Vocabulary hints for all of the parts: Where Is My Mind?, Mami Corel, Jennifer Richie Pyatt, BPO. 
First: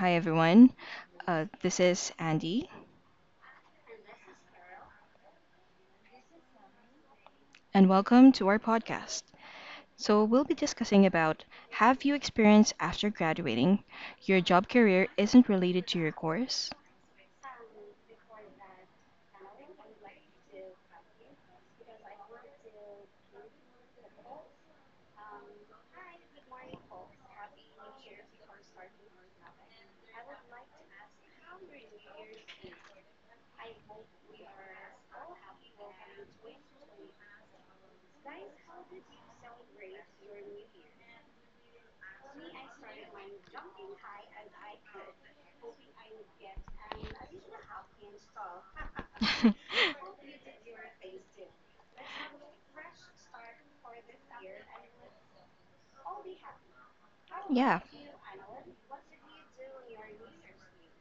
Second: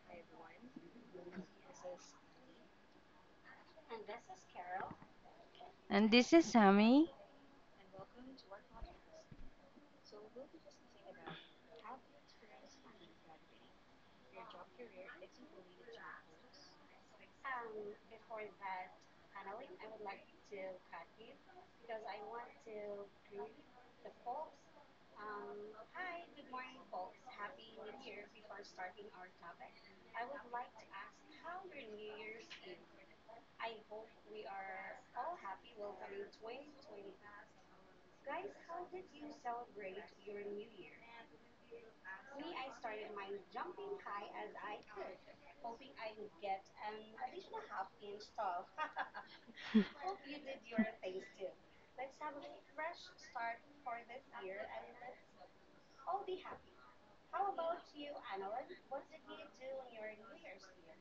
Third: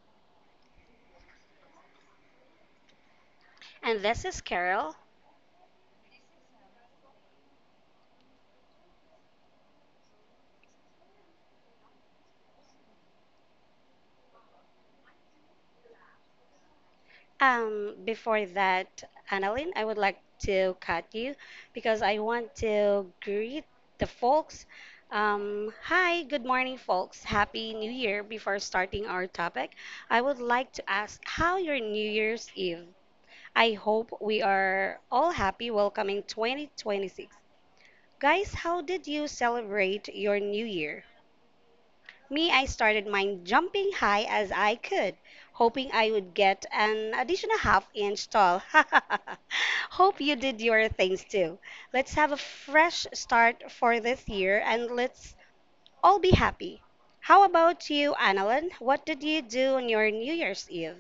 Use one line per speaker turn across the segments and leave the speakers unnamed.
Hi, everyone. This is Andy,
And this is Carol.
And this is Sammy.
and welcome to our podcast. We'll be discussing about have you experienced after graduating your job career isn't related to your course?
Before that, Annalyn, I would like to cut you because I want to greet the folks. Hi, good morning, folks. Happy New Year. Before starting our topic, I would like to ask how your New Year's Eve. I hope we are all happy welcoming 2026. Guys, how did you celebrate your New Year? Me, I started mine jumping high as I could, hoping I would get an additional half inch tall. Hope you did your things too. Let's have a fresh start for this year and let's all be happy. How
Yeah,
about you, Annalyn? What did you do on your New Year's Eve?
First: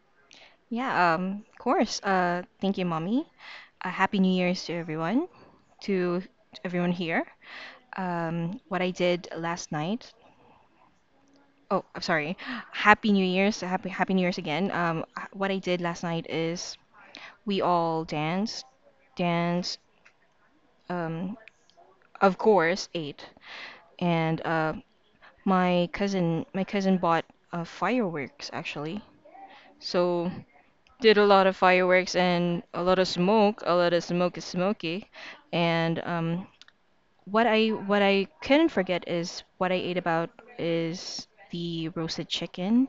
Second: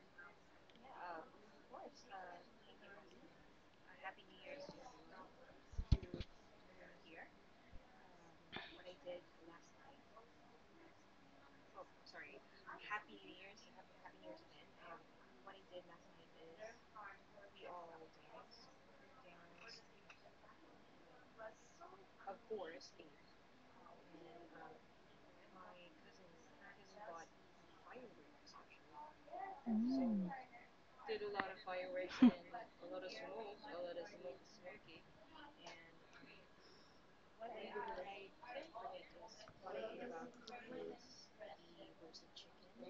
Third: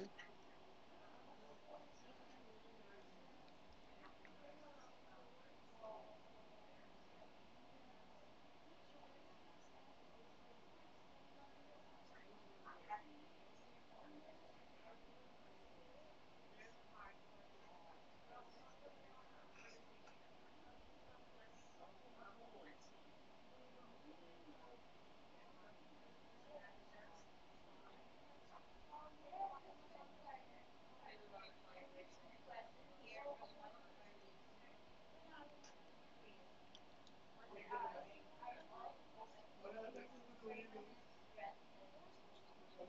yeah, of course. Thank you, Mommy. Happy New Year's to everyone here. What I did last night Oh, I'm sorry. Happy New Year's. Happy New Year's again. What I did last night is we all danced, danced. Um, of course, ate, and my cousin bought fireworks actually. So did a lot of fireworks and a lot of smoke. A lot of smoke is smoky, and what I couldn't forget is what I ate about is the roasted chicken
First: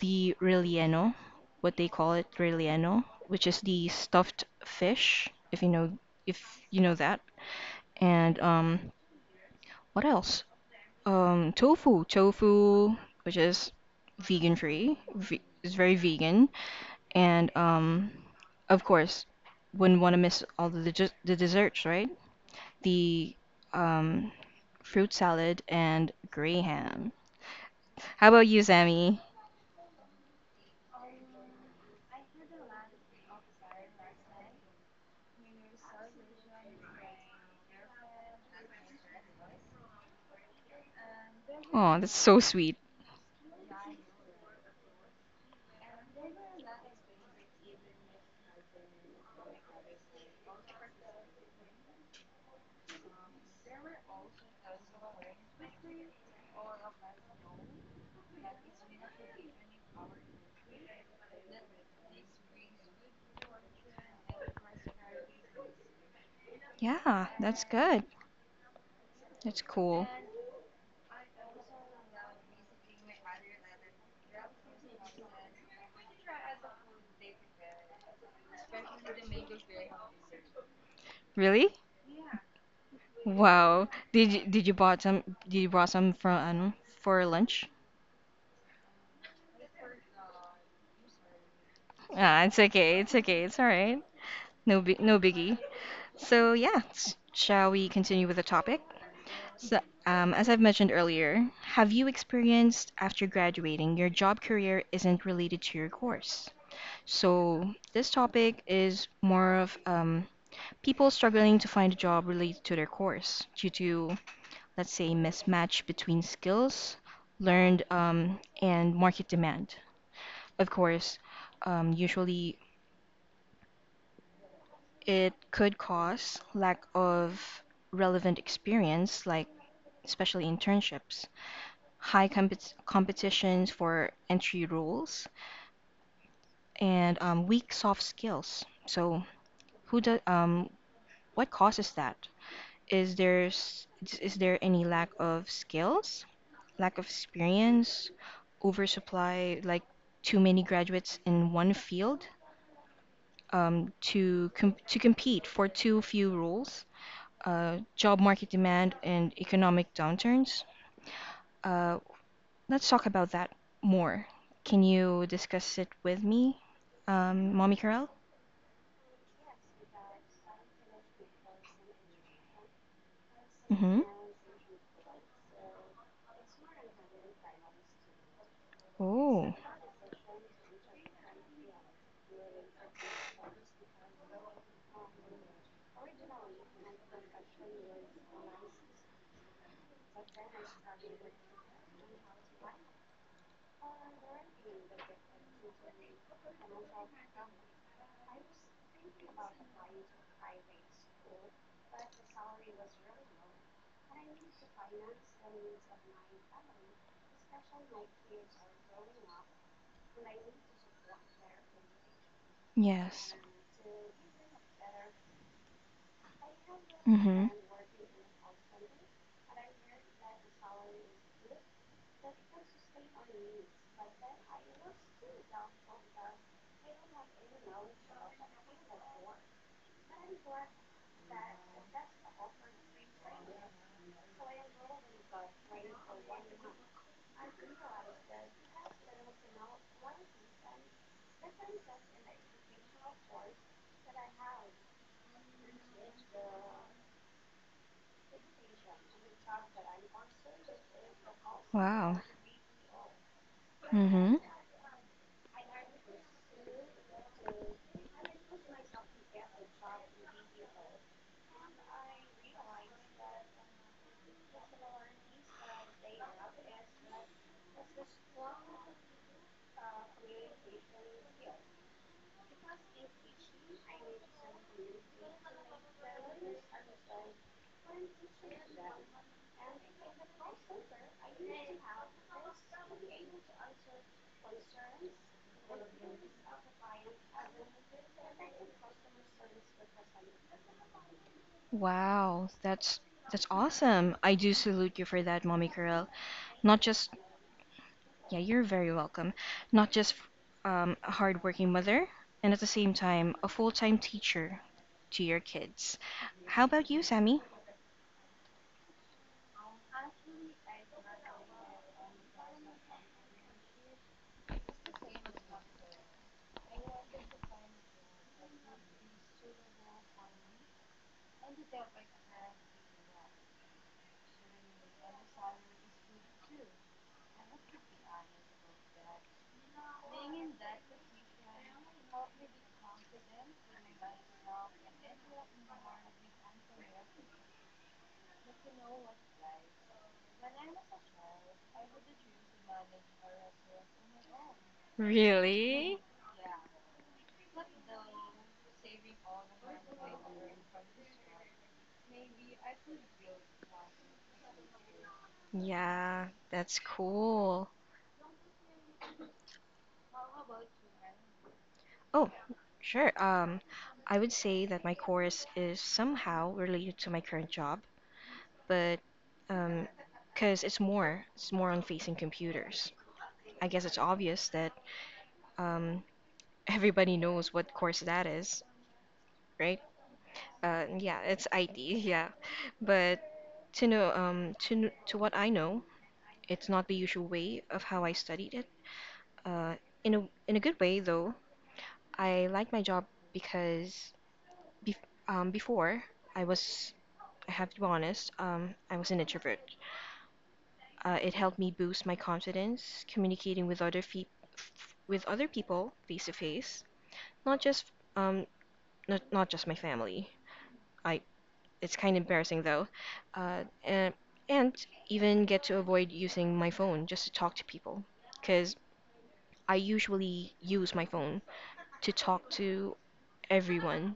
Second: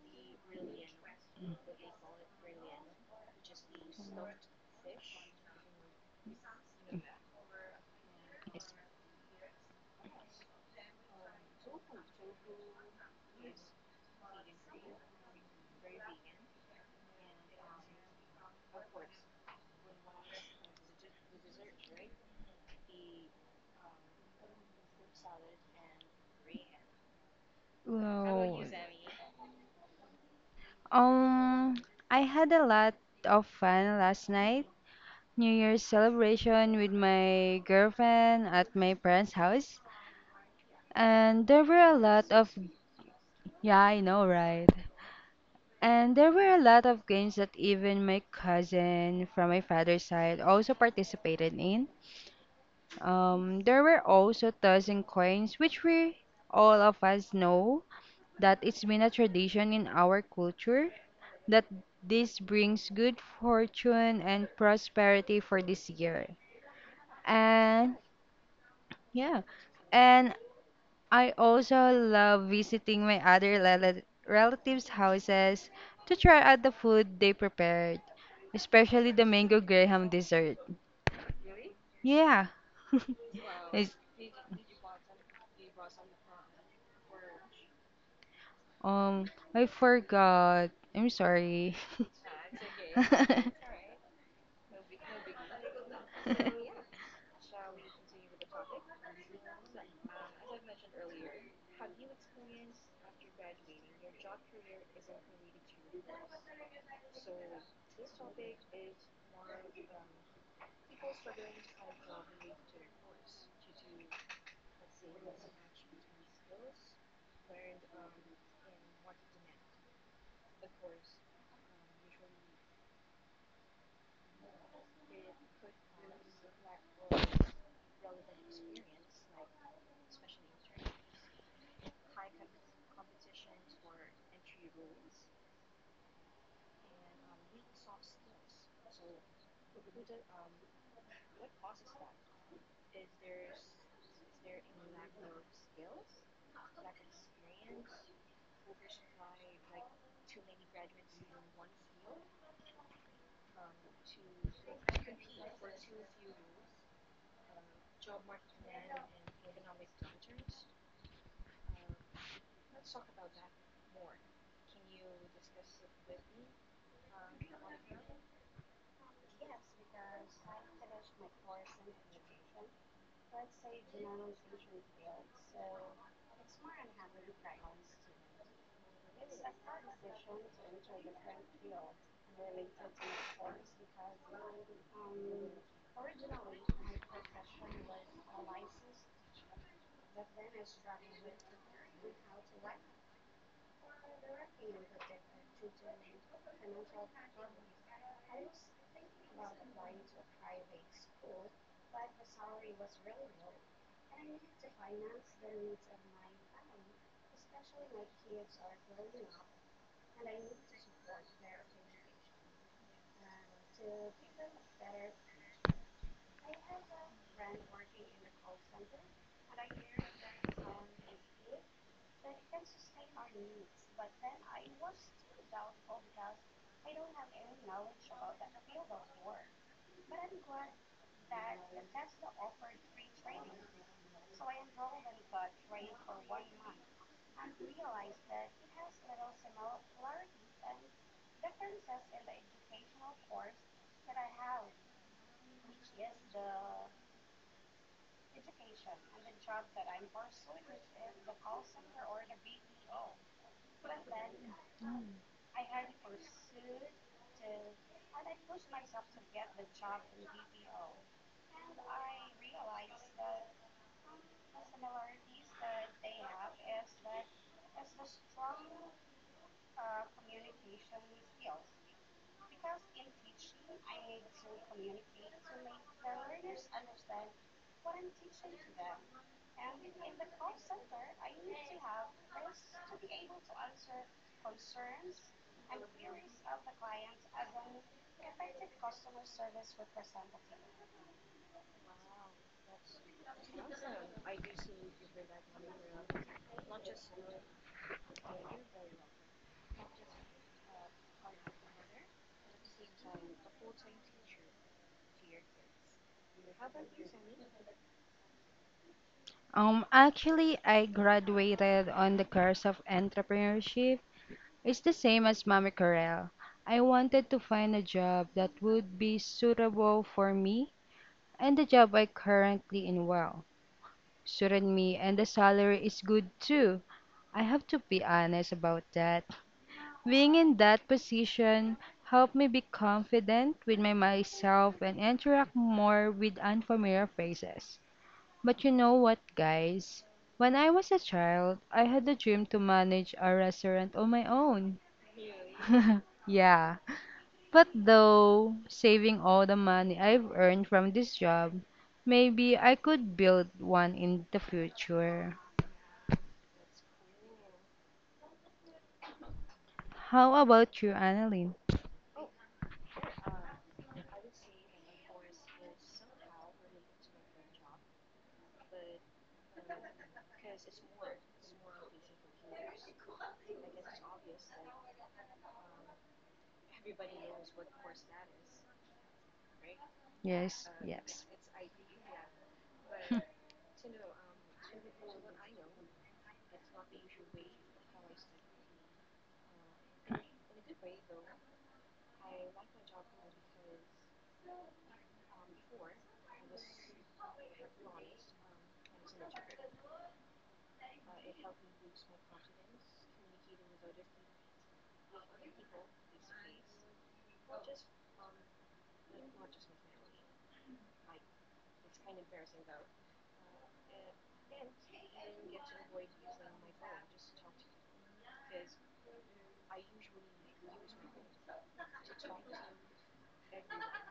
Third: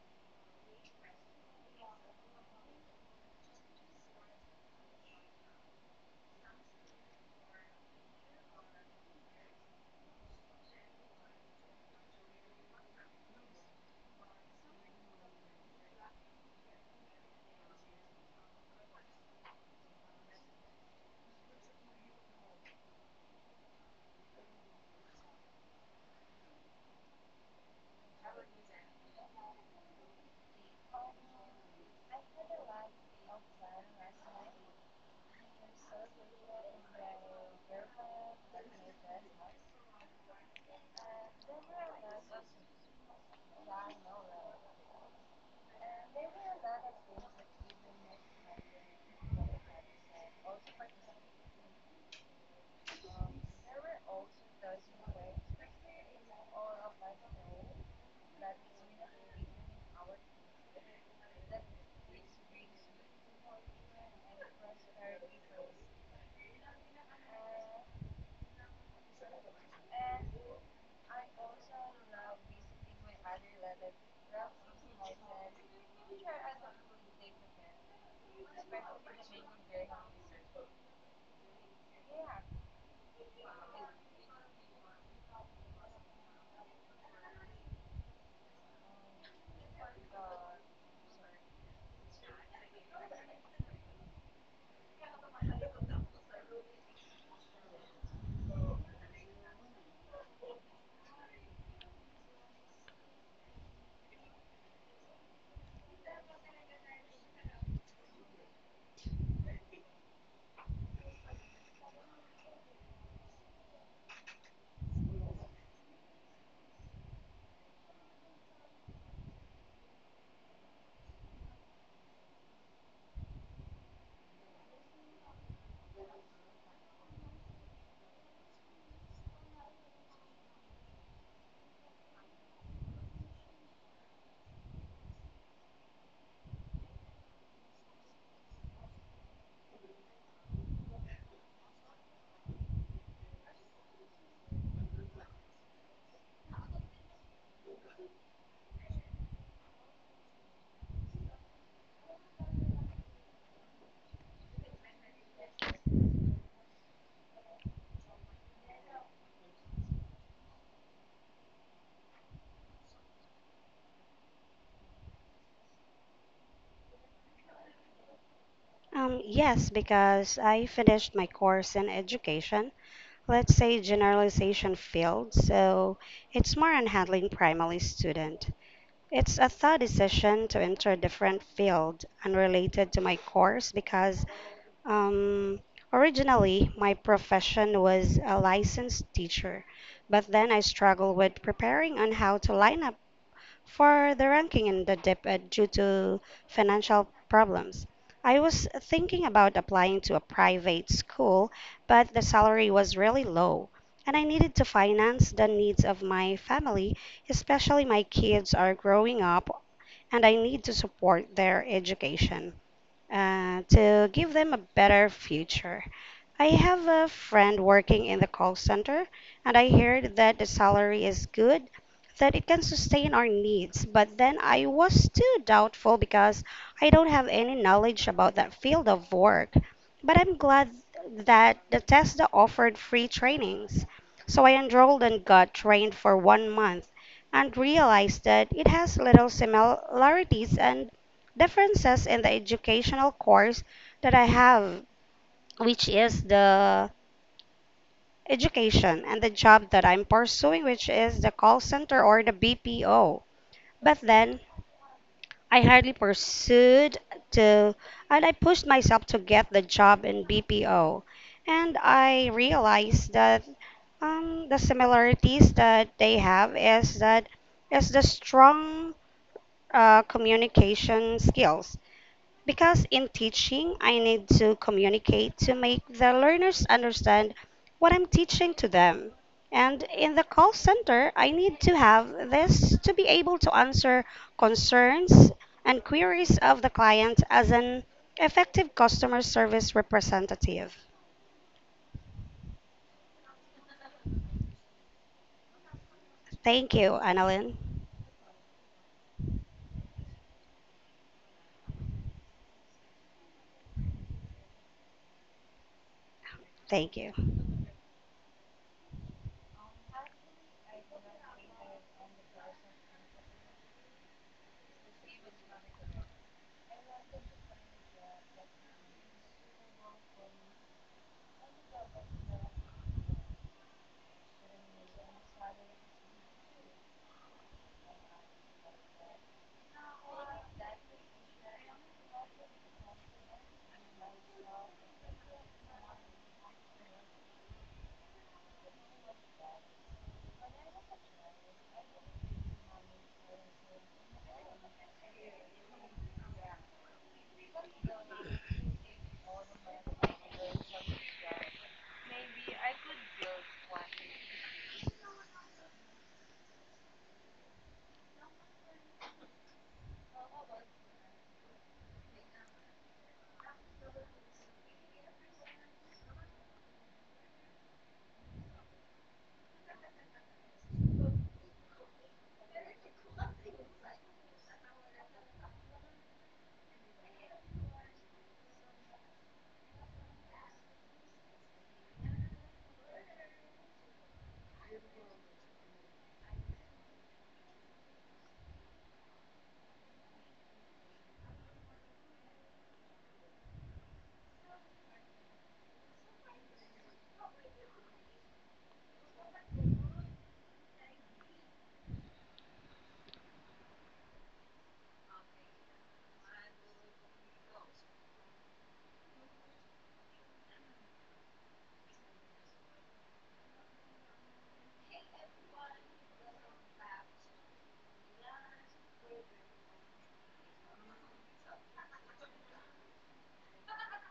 the relleno, what they call it, relleno, which is the stuffed fish, if you know that. And what else? Tofu, which is vegan free, is very vegan. And of course, wouldn't want to miss all the the desserts, right? The um, fruit salad and gray ham. How about you,
Well,
Sammy?
um, I had a lot of fun last night. New Year's celebration with my girlfriend at my parents' house. And there were
Oh,
a
that's
lot
so
of,
sweet.
yeah, I know, right? And there were a lot of games that even my cousin from my father's side also participated in. There were also tossing coins, which we all of us know that it's been a tradition in our culture, that this brings good fortune and prosperity for this year.
Yeah, that's
And
good.
yeah,
That's cool.
and I also love visiting my other relatives' houses to try out the food they prepared, especially the mango graham dessert.
Really?
Yeah.
Wow.
It's,
Did you brought some from ano, for lunch?
I forgot. I'm sorry.
Ah, it's okay. It's okay. It's all right. No biggie. So yeah, shall we continue with the topic? So, as I've mentioned earlier, have you experienced after graduating your job career isn't related to your course? So this topic is more of people struggling to find a job related to their course due to let's say, mismatch between skills learned and market demand. Of course, usually it could cause lack of relevant experience, like especially internships, high compet competitions for entry roles, and weak soft skills. So, who does what causes that? Is there s- is there any lack of skills? Lack of experience, oversupply, like too many graduates in one field to compete for too few roles, job market demand and economic downturns. Uh, let's talk about that more. Can you discuss it with me, Mommy Carell?
Yes, because I finished my course in education, let's say
Mm-hmm.
generalization field, so it's more on handling primary student. It's a
Oh,
tough decision to enter a different field unrelated to my course because um, originally my profession was a licensed teacher, but then I struggled with preparing on how to line up for the ranking in the dip due to financial problems. I was thinking about applying to a private school, but the salary was really low, and I needed to finance the needs of my family, especially my kids are growing up and I need to support their education
yes.
to give them a better future. I have a
Mm-hmm.
friend working in the call center, and I heard that the salary is good, that it can sustain our needs. But then I was too doubtful because I don't have any knowledge about that field of work. But I'm glad that the Tesla offered free trainings. So I enrolled and got trained for 1 month and realized that it has little similarities and differences in the educational course that I have, which is the education and the job that I'm pursuing, which is the call center
Wow.
or the BPO. But
Mm-hmm.
then I hardly pursued to, and I pushed myself to get the job in BPO. And I realized that the similarities that they have is that is the strong communication skills. Because in teaching, I need to communicate to make the learners understand what I'm teaching to them. And in the call center, I need to have this to be able to answer concerns and queries of the client as an effective customer service representative.
Wow. That's awesome. I do salute you for that, Mommy Carell.
Thank
Not
you,
just
Annalyn.
Yeah, you're very welcome. Not just a hardworking mother, and at the same time, a full time teacher to your kids. How about
Thank
you,
you.
Sammy?
Actually, I graduated on the course of entrepreneurship. It's the same as Mami Corel. I wanted to find a job that would be suitable for me, and the job I currently in well suited me, and the salary is good too. I have to be honest about that. Being in that position helped me be confident with my myself and interact more with unfamiliar faces. But you know what, guys? When I was a child, I had a dream to manage a restaurant on my own.
Really?
Yeah. But though saving all the money I've earned from this job, maybe I could build one in the future.
Yeah, that's cool.
How about you, Annalyn?
Oh, sure. I would say that my course is somehow related to my current job, but um, because it's more on facing computers. I guess it's obvious that um, everybody knows what course that is, right?
Yes,
Yeah,
yes,
it's IT, yeah. But to know, to what I know, it's not the usual way of how I studied it. Uh, in a in a good way though, I like my job because bef before I was, I have to be honest, I was an introvert. It helped me boost my confidence, communicating with other fe f with other people face to face, not just um, not just my family. I It's kind of embarrassing though. Uh, and, and even get to avoid using my phone just to talk to people. Because I usually use my phone to talk to everyone,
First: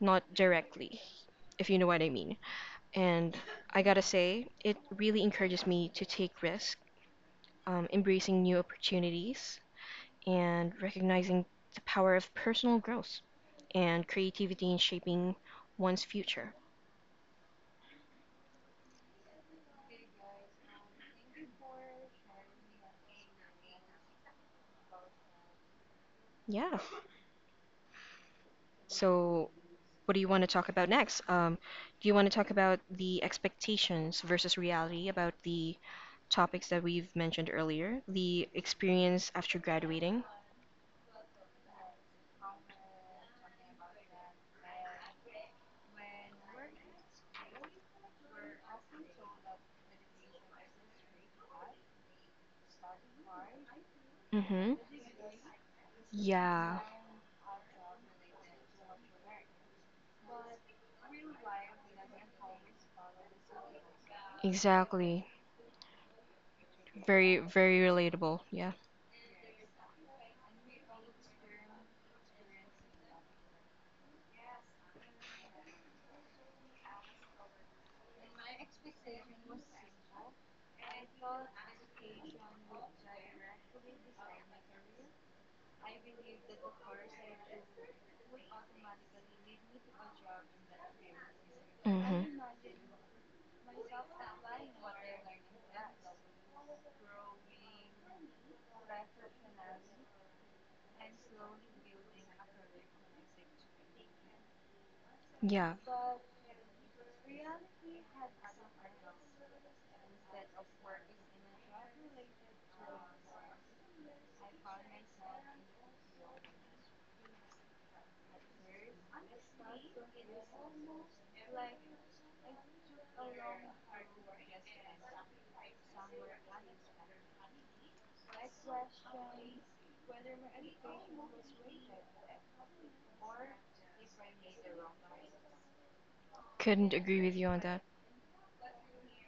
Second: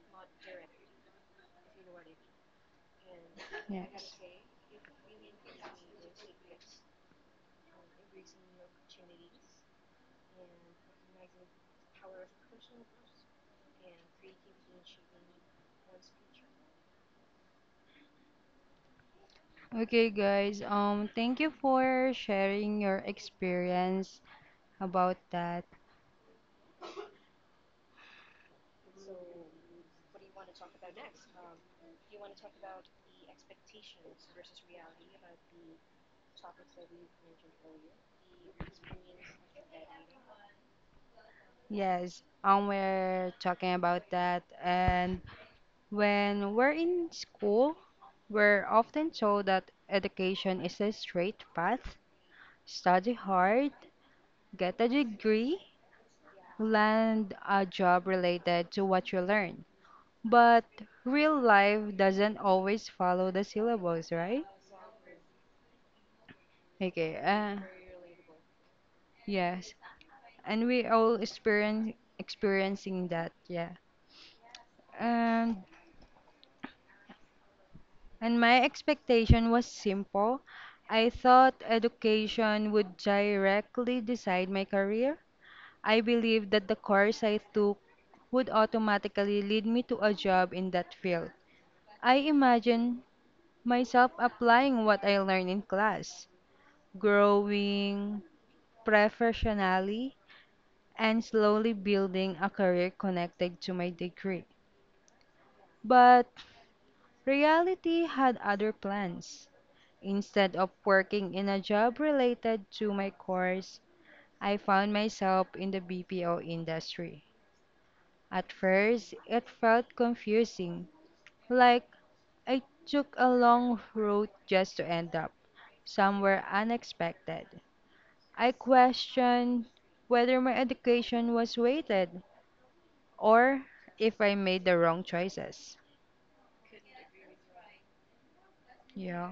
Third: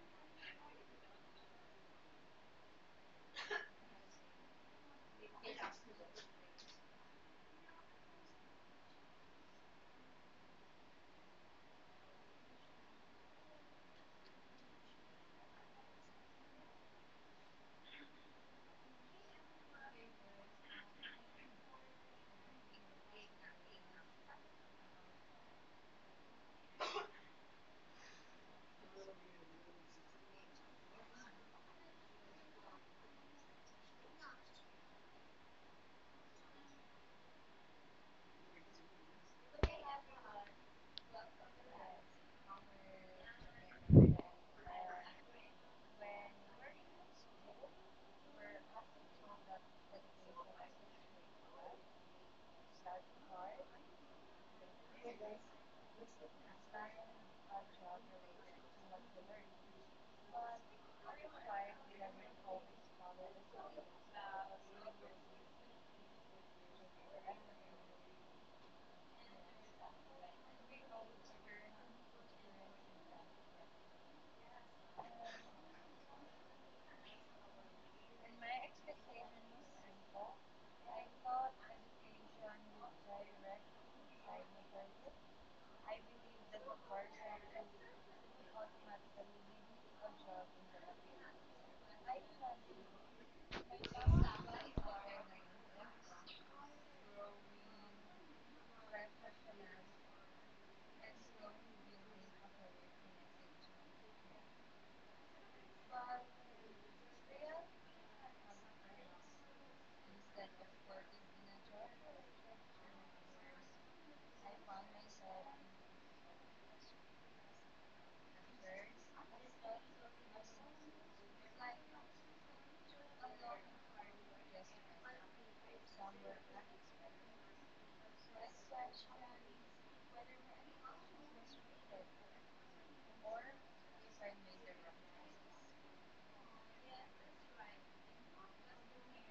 not directly, if you know what I mean. And I gotta
yes.
say, it really encourages me to take risks, embracing new opportunities, and recognizing the power of personal growth and creativity in shaping one's future.
Okay, guys. Thank you for sharing your experience about that.
Yeah. So what do you want to talk about next? Do you want to talk about the expectations versus reality, about the topics that we've mentioned earlier, the experience after graduating?
Yes, we're talking about that. And when we're in school, we're often told that education is a straight path. Study hard,
Mm-hmm.
get a degree,
Yeah,
land a job related to what you learn. But real life doesn't always follow the syllabus, right?
exactly.
Okay,
Very,
uh,
very relatable. Yeah.
yes. And we all experience experiencing that, yeah. And And my expectation was simple. I thought education would directly decide my career. I believed that the course I took would automatically lead me to a job in that field. I
Mm-hmm.
imagined myself applying what I learned in class, growing professionally, and slowly building a career connected to my degree.
Yeah.
But reality had other plans. Instead of working in a job related to my course, I found myself in the BPO industry. At first, it felt confusing, like I took a long road just to end up somewhere unexpected. I questioned whether my education was weighted or if I made the wrong choices.
Couldn't agree with you on that.
Yeah.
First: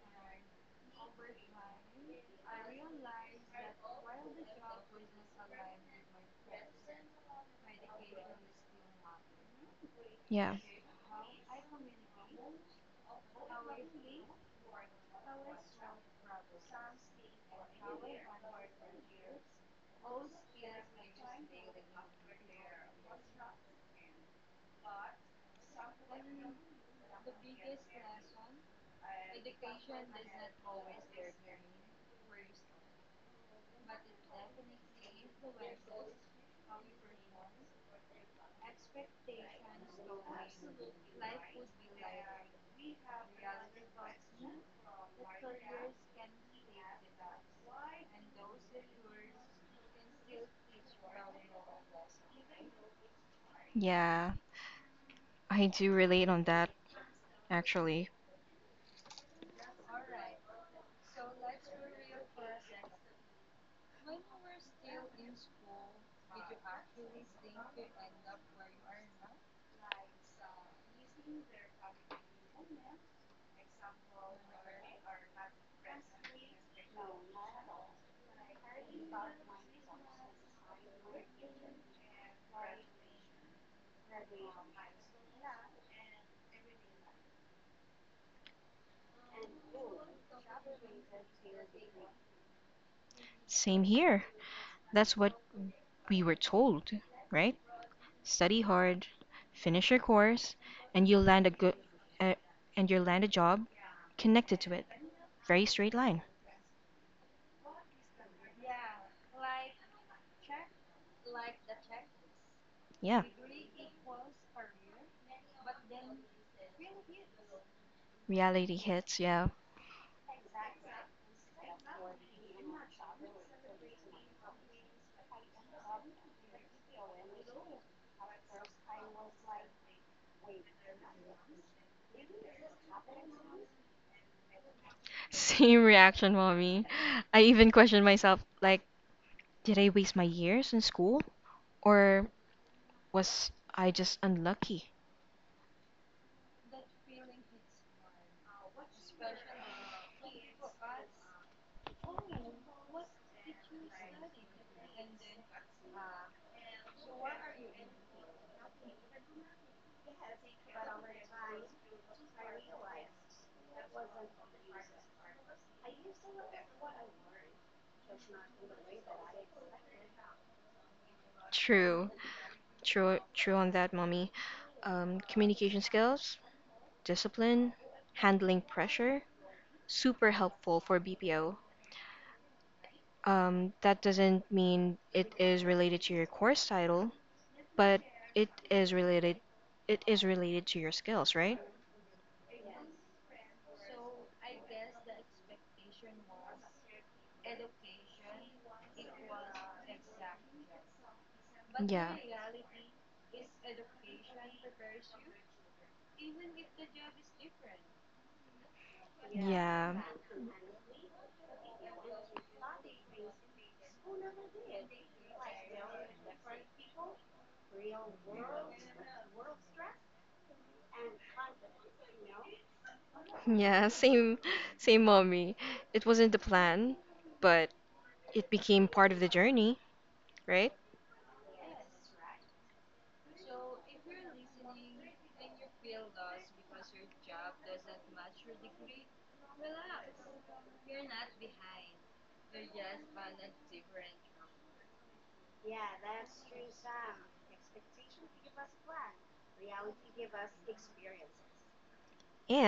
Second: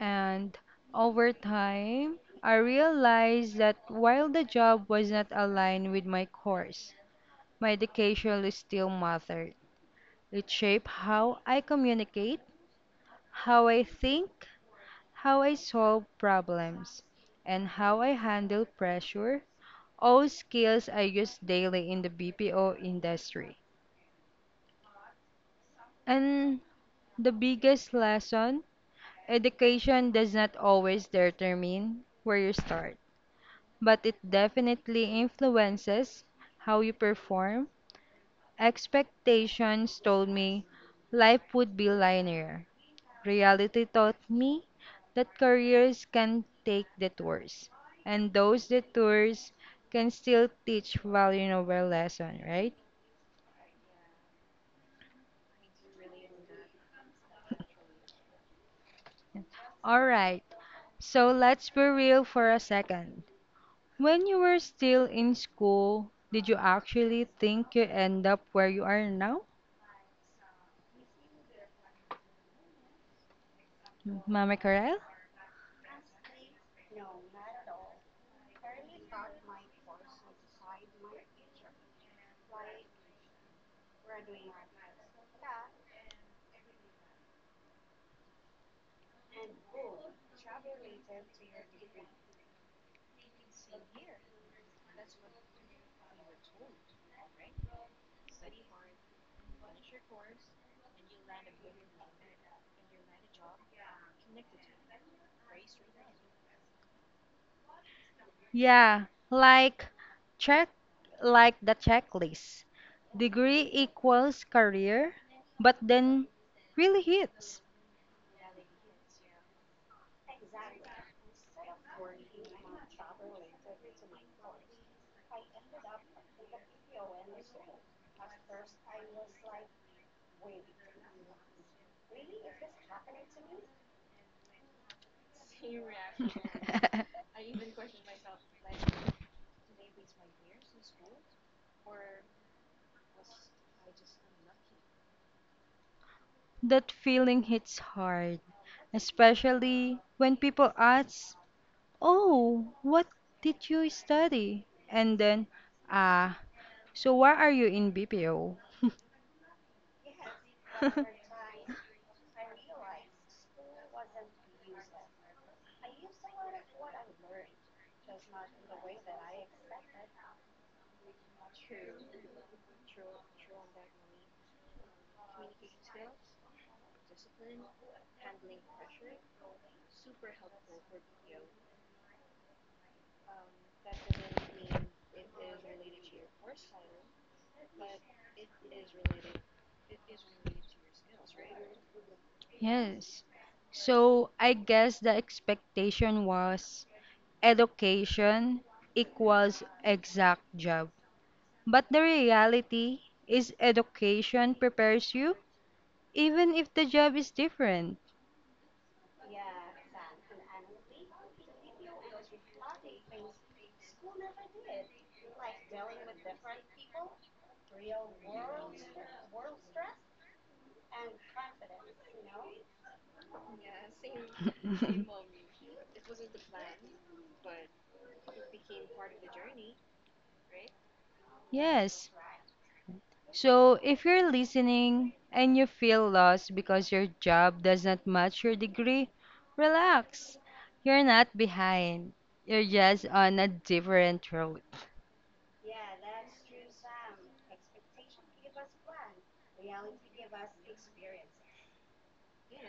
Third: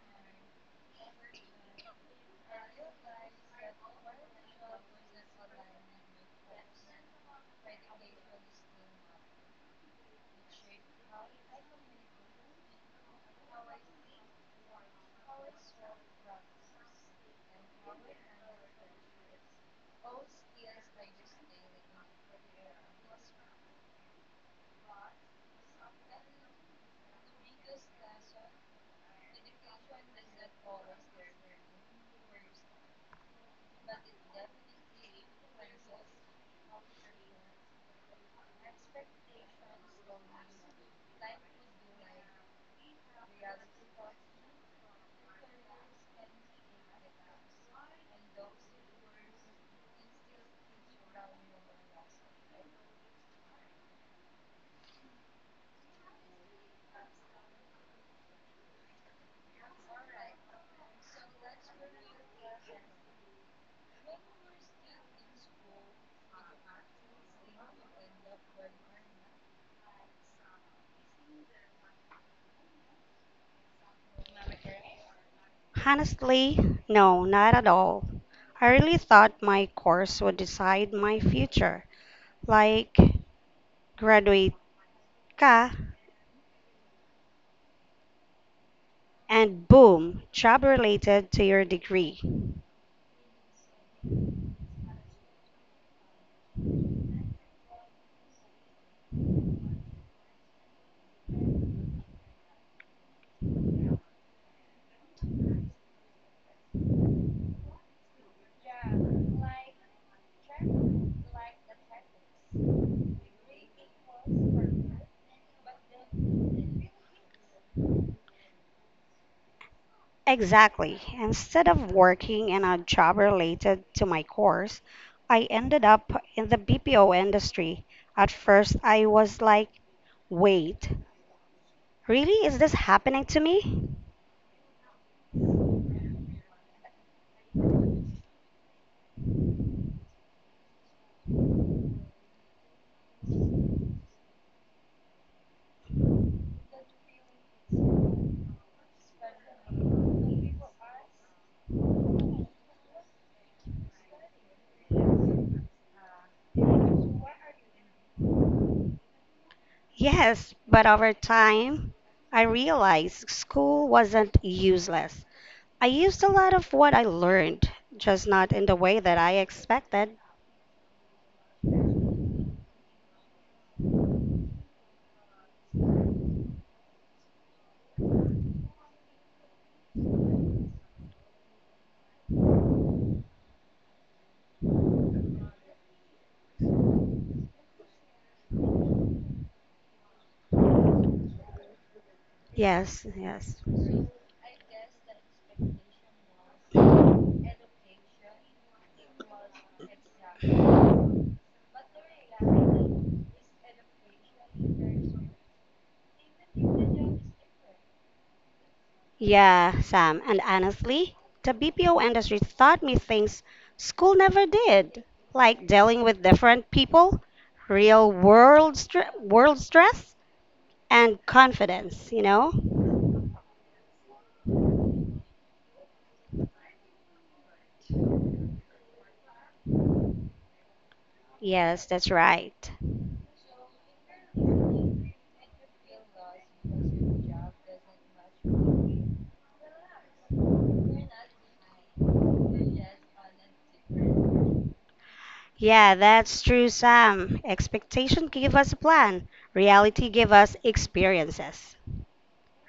And over time, I realized that while the job was not aligned with my course, my education still mattered. It
Yeah.
shaped how I communicate, how I think, how I solve problems, and how I handle pressure, all skills I use daily in the BPO industry. And the biggest lesson, education does not always determine where you start, but it definitely influences how you perform. Expectations told me life would be linear. Reality taught me that careers can take detours, and those detours can still teach value over lesson, right?
Yeah. I do relate on that, actually.
All right, so let's be real for a second. When you were still in school, did you actually think you end up where you are now, Mama Karel?
Honestly, no, not at all. I really thought my course would decide my future, like graduate ka, and boom, job related to your degree.
Same here. That's what we were told, right? Study hard, finish your course, and you'll land a good uh, and you'll land a job connected to it. Very straight line.
Yeah, like check, like the checklist.
Yeah.
Degree equals career, but then really hits.
Reality hits, yeah.
Exactly. Instead of working in a job related to my course, I ended up in the BPO industry. At first, I was like, wait, really? Is this happening to me?
Same reaction, mommy. I even questioned myself, like, did I waste my years in school? Or was I just unlucky?
That feeling hits hard, especially when people ask, "Oh, what did you study?" And then, "Ah, so why are you in BPO?"
Yes, but over time, I realized school wasn't useless. I used a lot of what I learned, just not in the way that I expected.
True. True on that, mommy. Communication skills, discipline, handling pressure, super helpful for BPO. That doesn't mean it is related to your course title, but it is related it is related to your skills, right?
Yes,
Yes.
yes.
So I guess the expectation was education equals exact job. But the
Yeah.
reality is education prepares you even if the job is different.
Yeah,
Yeah.
Sam, and honestly, the BPO industry taught me things school never did, like dealing with different people, world stress, and confidence, you know?
Yeah, same mommy. It wasn't the plan, but it became part of the journey, right?
Yes,
Yes.
that's right.
So if you're listening and you feel lost because your job does not match your degree, relax. You're not behind. You're just on a different road.
Yeah, that's true, Sam. Expectation give us a plan, reality give us experiences.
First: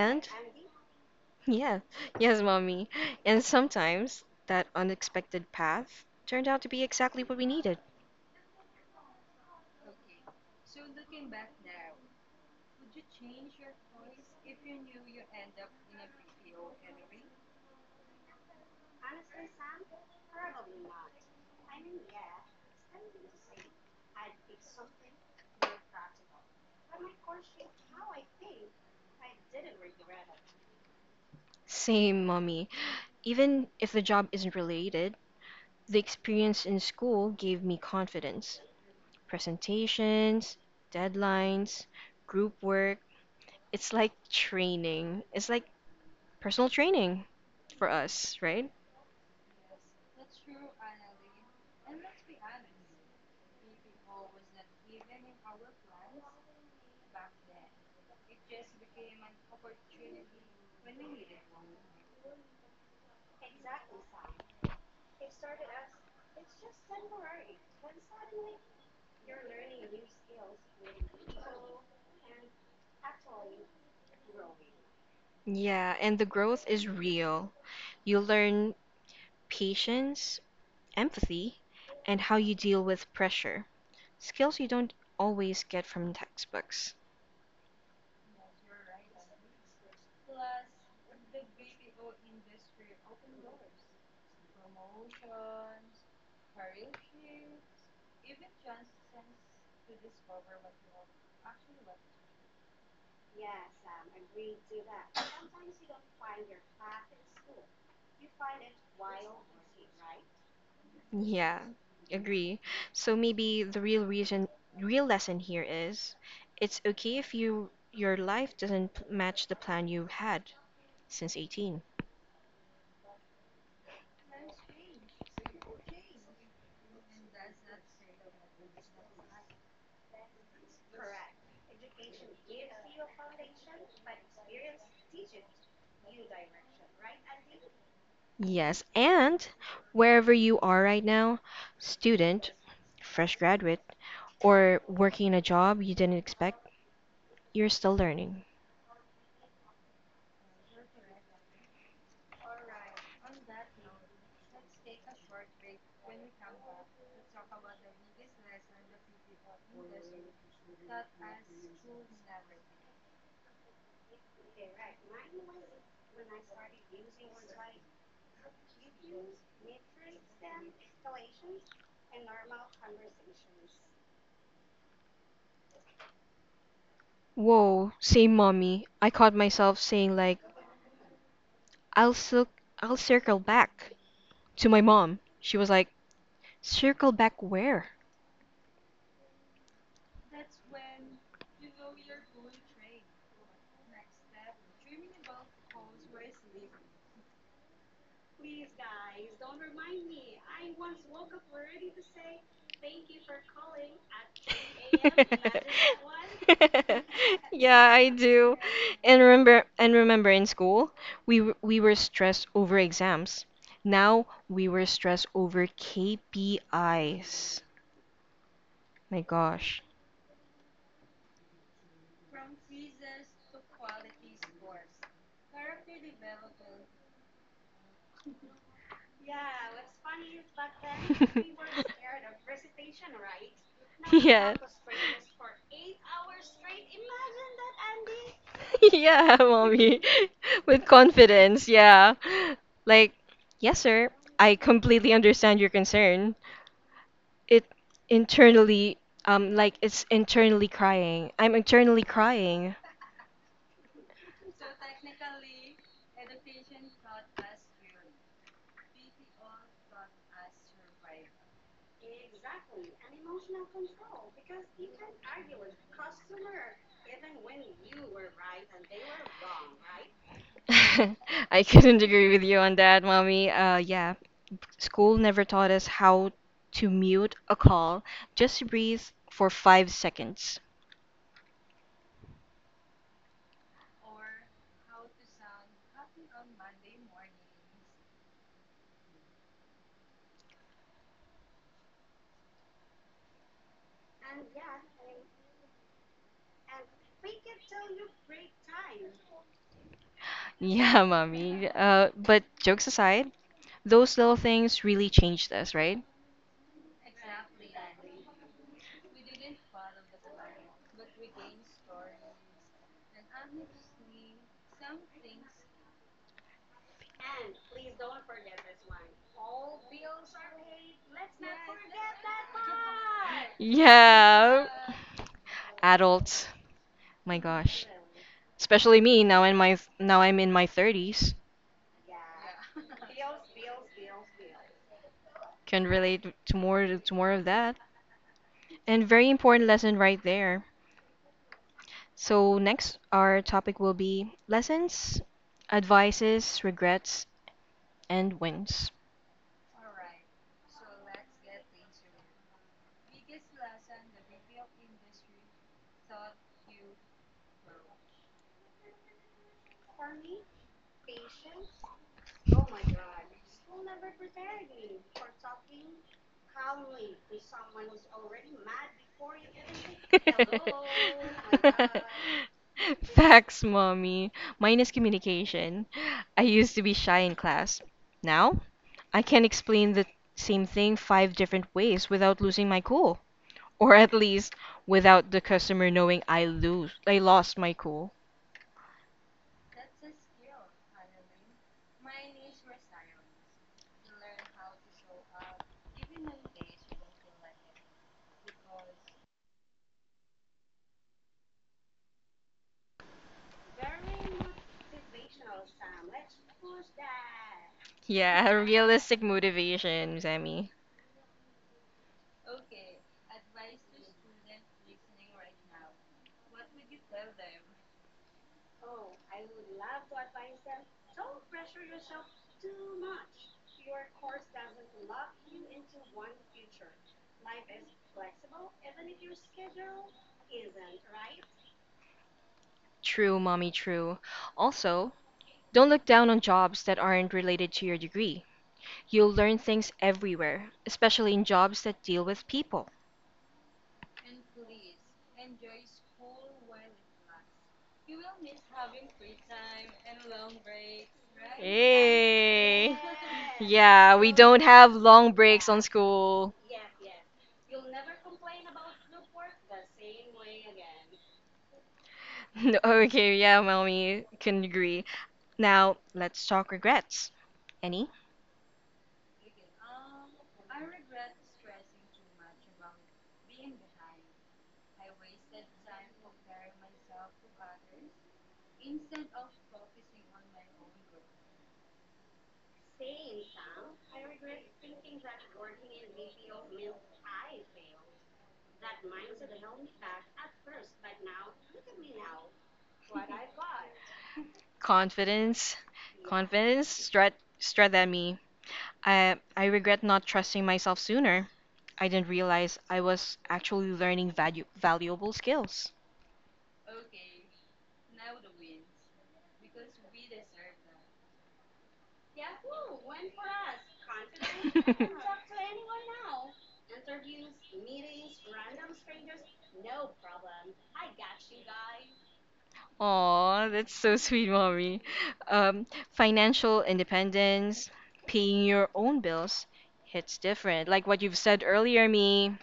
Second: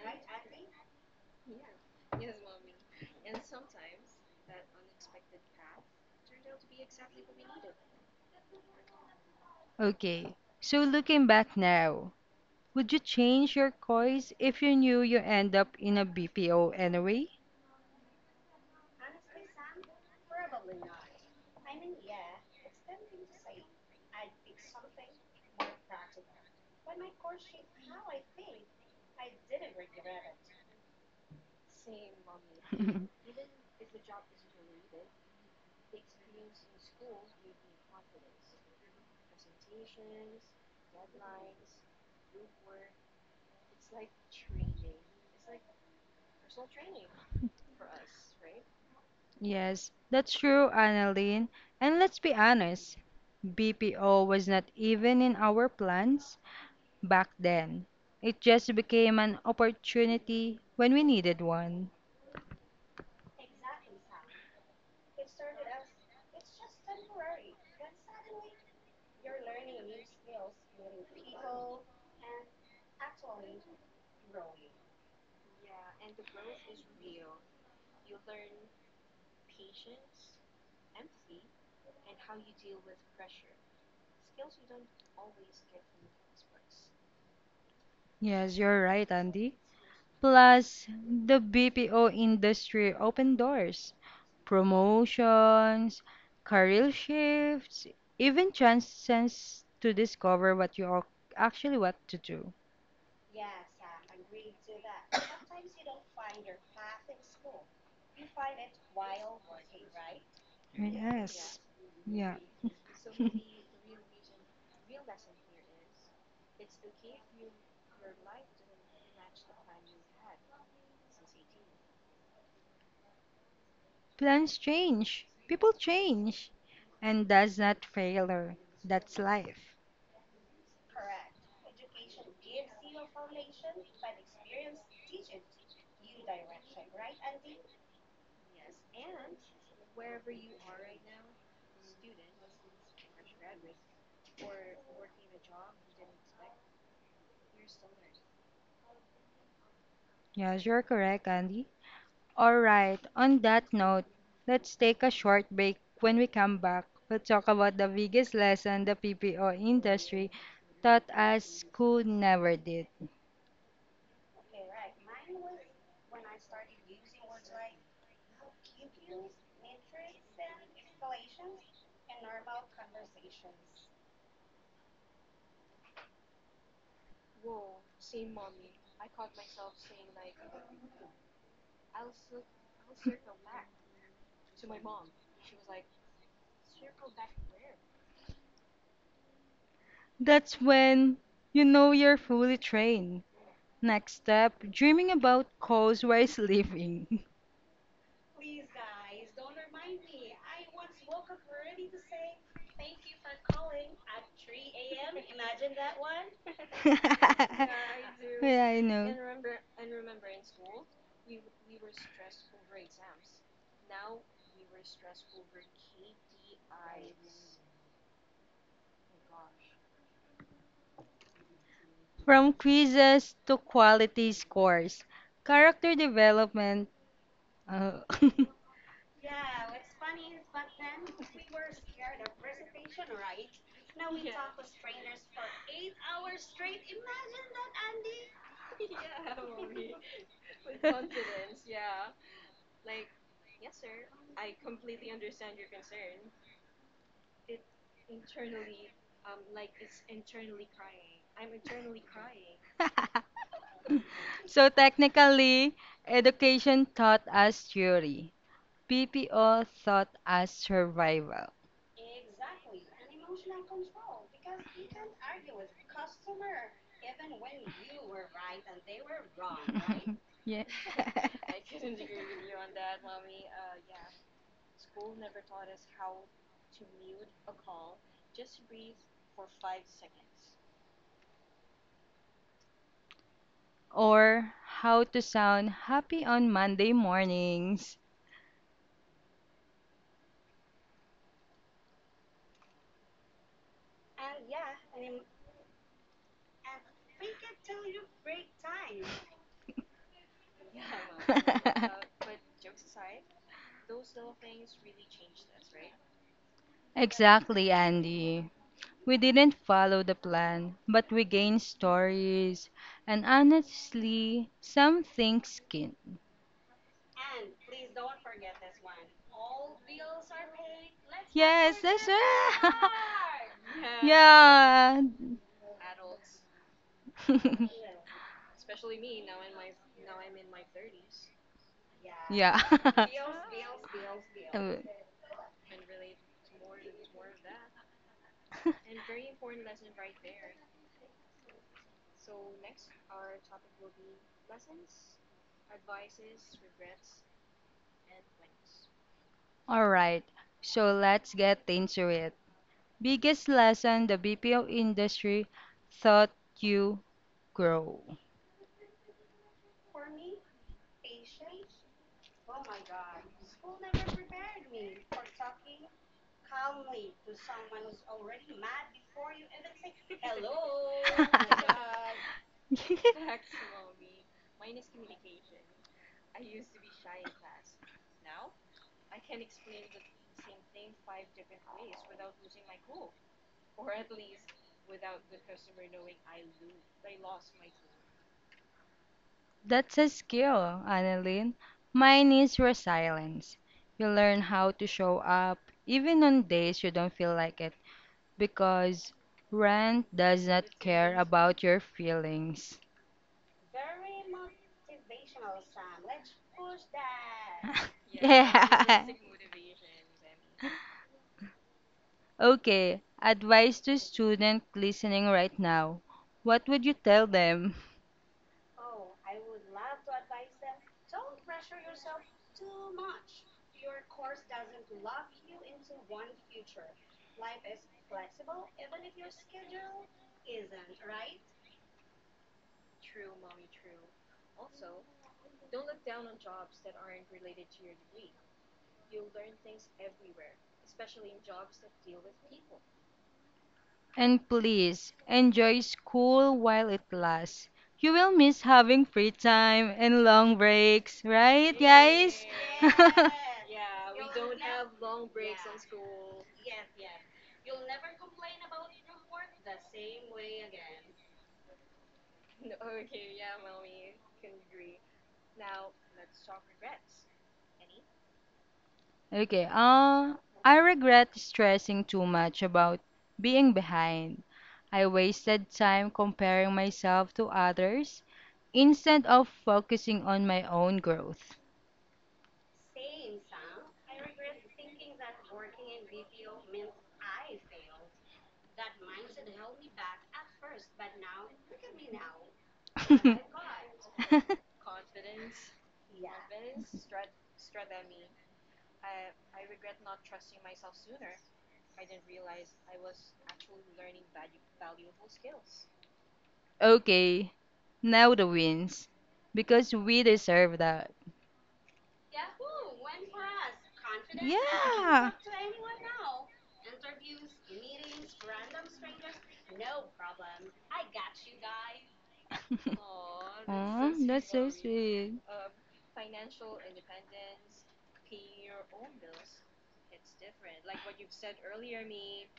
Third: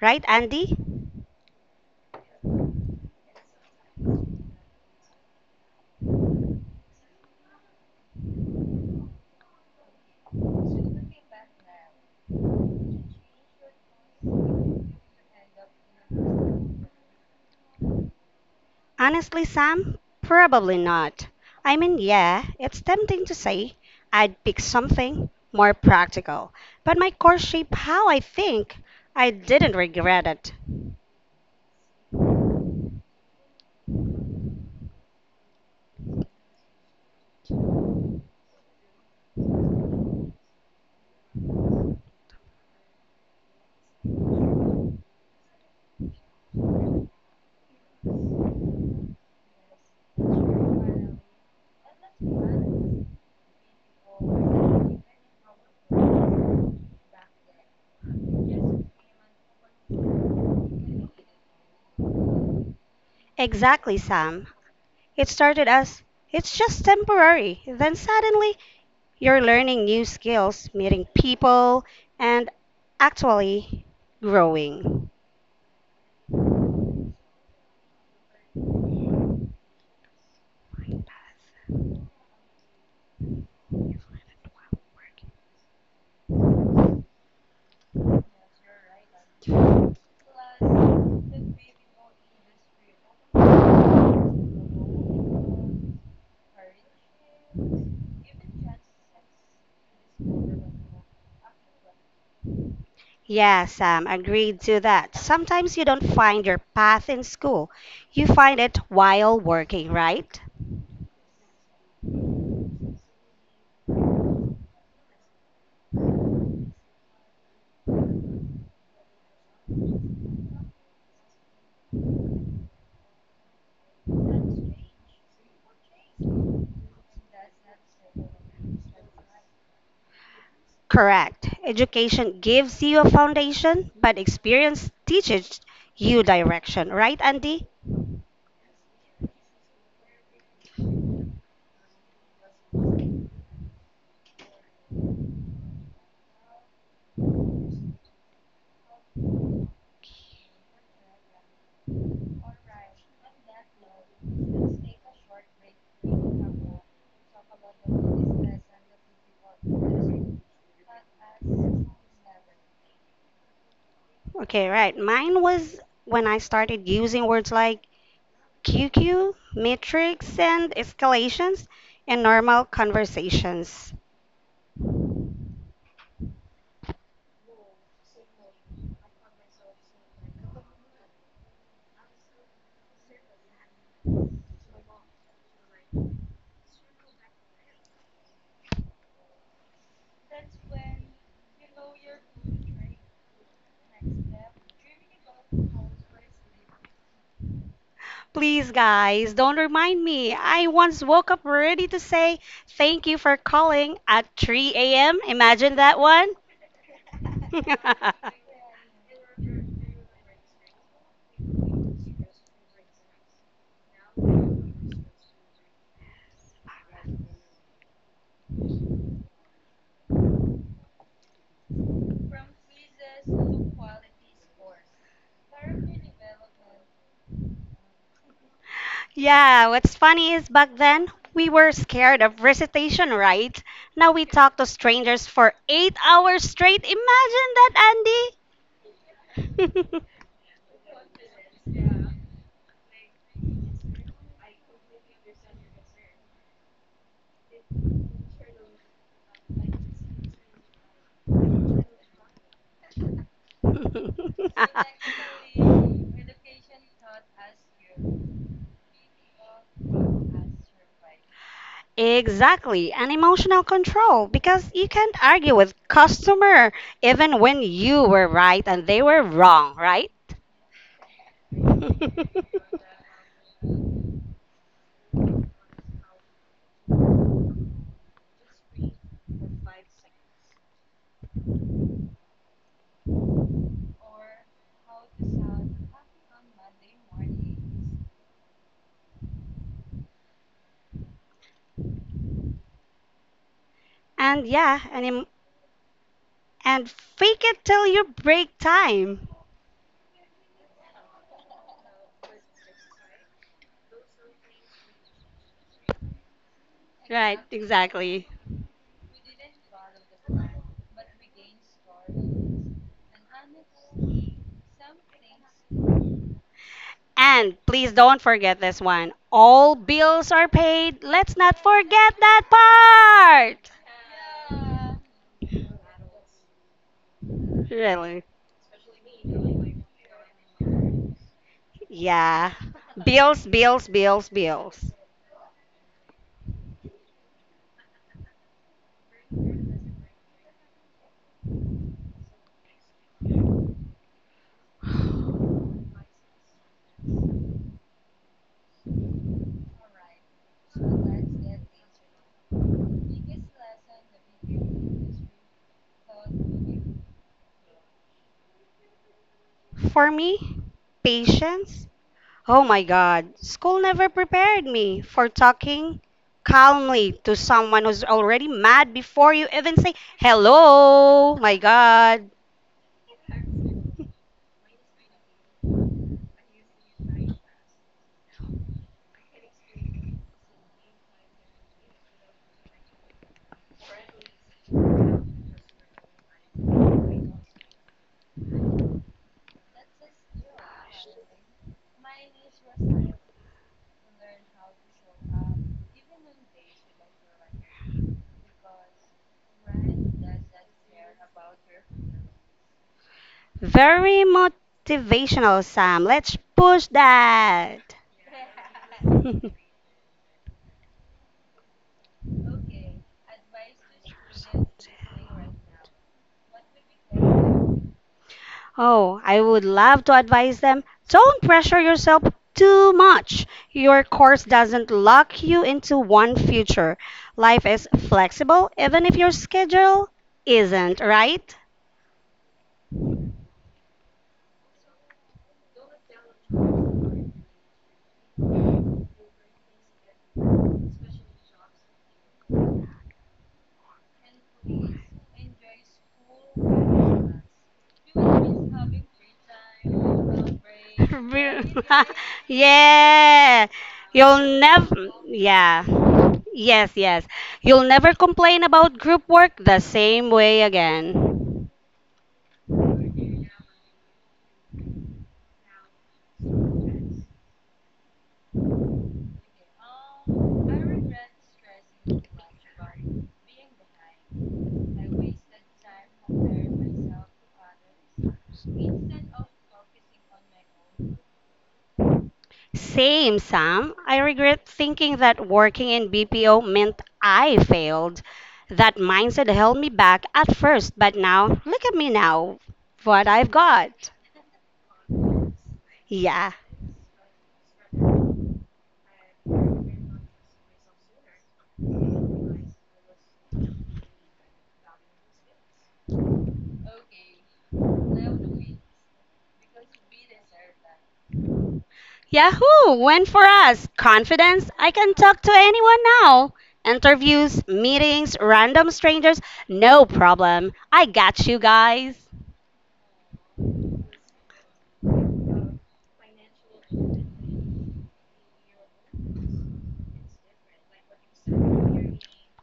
Right, Andy?
yeah, yes, mommy. And sometimes that unexpected path turned out to be exactly what we needed.
Okay. So looking back now, would you change your course if you knew you end up in a BPO anyway?
Honestly, Sam, probably not. I mean, yeah, it's tempting to say I'd pick something more practical, but my course shaped how I think. I didn't regret it.
Same mommy. Even if the job isn't related, the experience in school gave me confidence. Presentations, deadlines, group work. It's like training. It's like personal training for us, right?
Yes, that's true, Annalene. And let's be honest, BPO was not even in our plans back then. It just became an opportunity when we needed one.
Exactly, Sam. It started as it's just temporary, then suddenly you're learning new skills, meeting people, and actually growing.
Yeah, and the growth is real. You learn patience, empathy, and how you deal with pressure. Skills you don't always get from
Yes, you're right, Andy. Plus, the BPO industry opened doors, promotions, career shifts, even chances to discover what you are actually want to do.
Yeah, Sam, agreed to that. Sometimes you don't find your path in school. You find it while working, right?
Yeah,
Yes. Yeah.
agree. So maybe the real reason, Real lesson here is it's okay if your life doesn't p- match the plan you had since 18.
Plans change, people change, and that's not failure, that's life.
Correct. Education gives you a foundation, but experience teaches you direction, right, Andy?
Yes, and wherever you are right now, student, fresh graduate, or working in a job you didn't expect, you're still learning.
Yes, you're correct, Andy. All right, on that note, let's take a short break. When we come back, we'll talk about the biggest lesson the PPO industry taught us school never did.
Okay, right. Mine was when I started using words like QQ, matrix, and escalations in normal conversations.
Whoa, same mommy. I caught myself saying like I'll cir- I'll circle back to my mom. She was like, "Circle back where?"
That's when you know you're fully trained. Next step, dreaming about calls while sleeping.
Please, guys, don't remind me. I once woke up ready to say thank you for calling at 3 a.m. Imagine that one.
Yeah, I do.
Yeah, I know.
And remember in school, we were stressed over exams. Now we were stressed over KPIs. My gosh.
From quizzes to quality scores, character development. uh,
Yeah, what's funny is back then we were scared of recitation, right? Now we
Yeah.
talk to strangers for 8 hours straight. Imagine that,
Yeah,
Andy.
mommy. With confidence, yeah. Like, yes, sir. I completely understand your concern. It internally, like it's internally crying. I'm internally crying.
so technically, education taught us theory, PPO taught us survival.
Exactly, and emotional control because you can't argue with customer even when you were right and they were wrong, right?
Yeah.
I couldn't agree with you on that, mommy. Yeah. School never taught us how to mute a call. Just breathe for 5 seconds.
Or how to sound happy on Monday mornings.
And yeah, and em- and fake it till you break time.
Yeah, mommy. But jokes aside, those little things really changed us, right?
Right,
Exactly,
exactly.
Andy. We didn't follow the plan, but we gained stories and honestly, some things skin.
And please don't forget this one. All bills are paid. Let's not
Yes, that's
forget that
right.
part.
Yeah.
Yeah.
Adults. My gosh.
Really.
Especially me now in my now I'm in my 30s.
Yeah.
Yeah.
Bills, bills, bills,
Uh,
bills.
Can relate to more of that. And very important lesson right there. So next our topic will be lessons, advices, regrets, and wins.
All right. So let's get into it. Biggest lesson the BPO industry thought you grow.
For me, patience. Oh my God, school never prepared me for talking calmly to someone who's already mad before you even say hello. My God.
Facts, mommy. Mine is communication. I used to be shy in class. Now, I can explain the same thing five different ways without losing my cool, or at least without the customer knowing I lost my cool.
That's a skill, Annalyn. Mine is resilience. You learn how to show up even on days you don't feel like it because Rand does not care about your feelings.
Very motivational, Sam. Let's push that.
Yeah,
Yeah.
realistic motivation, Sammy.
Okay, advice to student listening right now. What would you tell them?
Oh, I would love to advise them. Don't pressure yourself too much. Your course doesn't lock you into one future. Life is flexible, even if your schedule isn't, right?
True, mommy, true. Also, don't look down on jobs that aren't related to your degree. You'll learn things everywhere, especially in jobs that deal with people.
And please enjoy school while it lasts. You will miss having free time and long breaks, right, guys?
Hey.
yeah.
Yeah, we
You'll
don't have
never,
long breaks on
yeah.
school.
Yes, yes. You'll never complain about group work the same way again.
No, okay, yeah, mommy can agree. Now, let's talk regrets. Any?
Okay, uh, I regret stressing too much about being behind. I wasted time comparing myself to others instead of focusing on my own growth.
Same, Sam. I regret thinking that working in BPO meant I failed. That mindset held me back at first, but now, look at me now, what I've got.
Confidence.
Yeah.
Confidence. Strut at me. I regret not trusting myself sooner. I didn't realize I was actually learning valuable skills.
Okay, now the wins because we deserve that.
Yahoo! Win for us. Confidence. I can
Yeah.
talk to anyone now. Interviews, meetings, random strangers. No problem. I got you guys.
Aw, that's so
Oh,
sweet,
that's so
mommy.
sweet.
Um, Financial independence, paying your own bills, it's different. Like what you've said earlier, me,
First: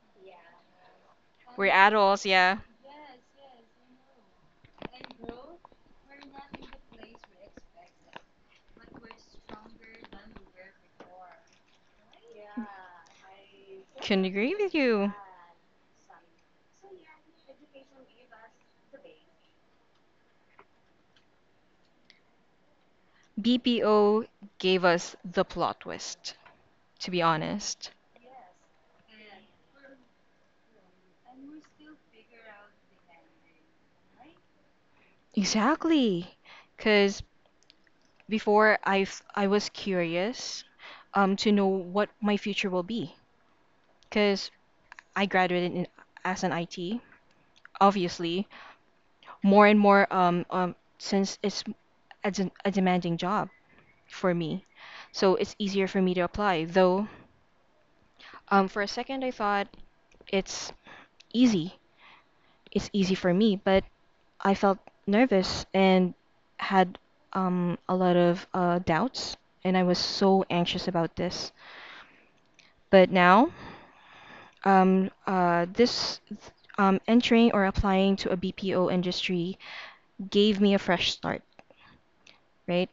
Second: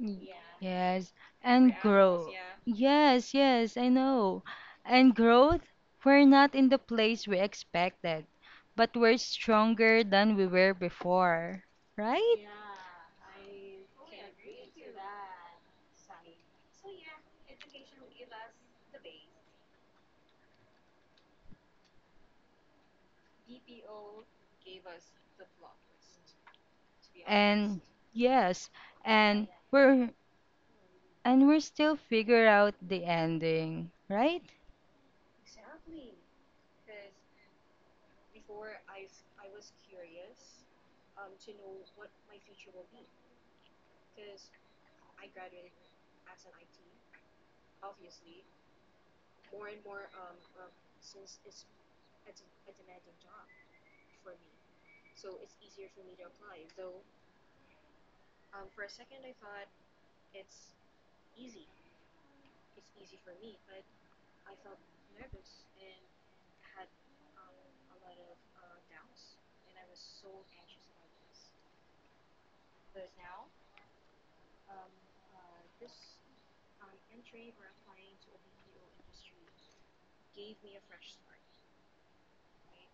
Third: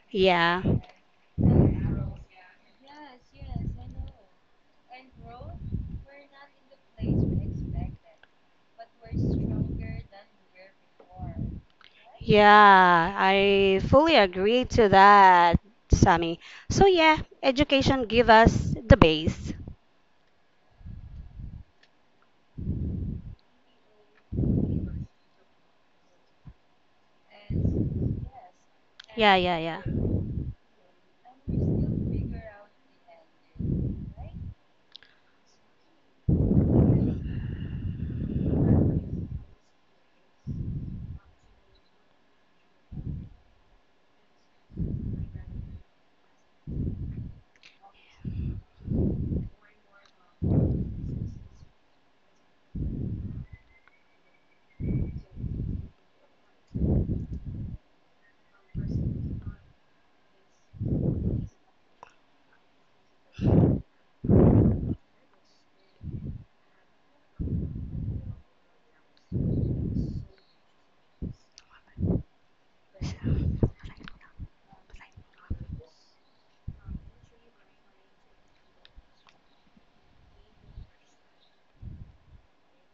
Mm.
Yeah.
Yes,
we're
and
adults,
growth.
yeah.
Yes, yes, I know. And growth, we're not in the place we expected, but we're stronger than we were before, right?
Yeah, I fully
Couldn't agree
agree
with
to
you.
that, Sammy. So yeah, education give us the base.
BPO gave us the plot twist, to be
And
honest.
Yes,
Yeah,
and
yeah, yeah.
we're and we're still figure out the ending, right?
Exactly. Because I was curious to know what my future will be. Because I graduated in, as an IT, obviously. More and more since it's a demanding job for me, so it's easier for me to apply though. For a second I thought it's easy it's easy for me, but I felt nervous and had a lot of doubts, and I was so anxious about this. But now, this entering or applying to a BPO industry gave me a fresh start, right?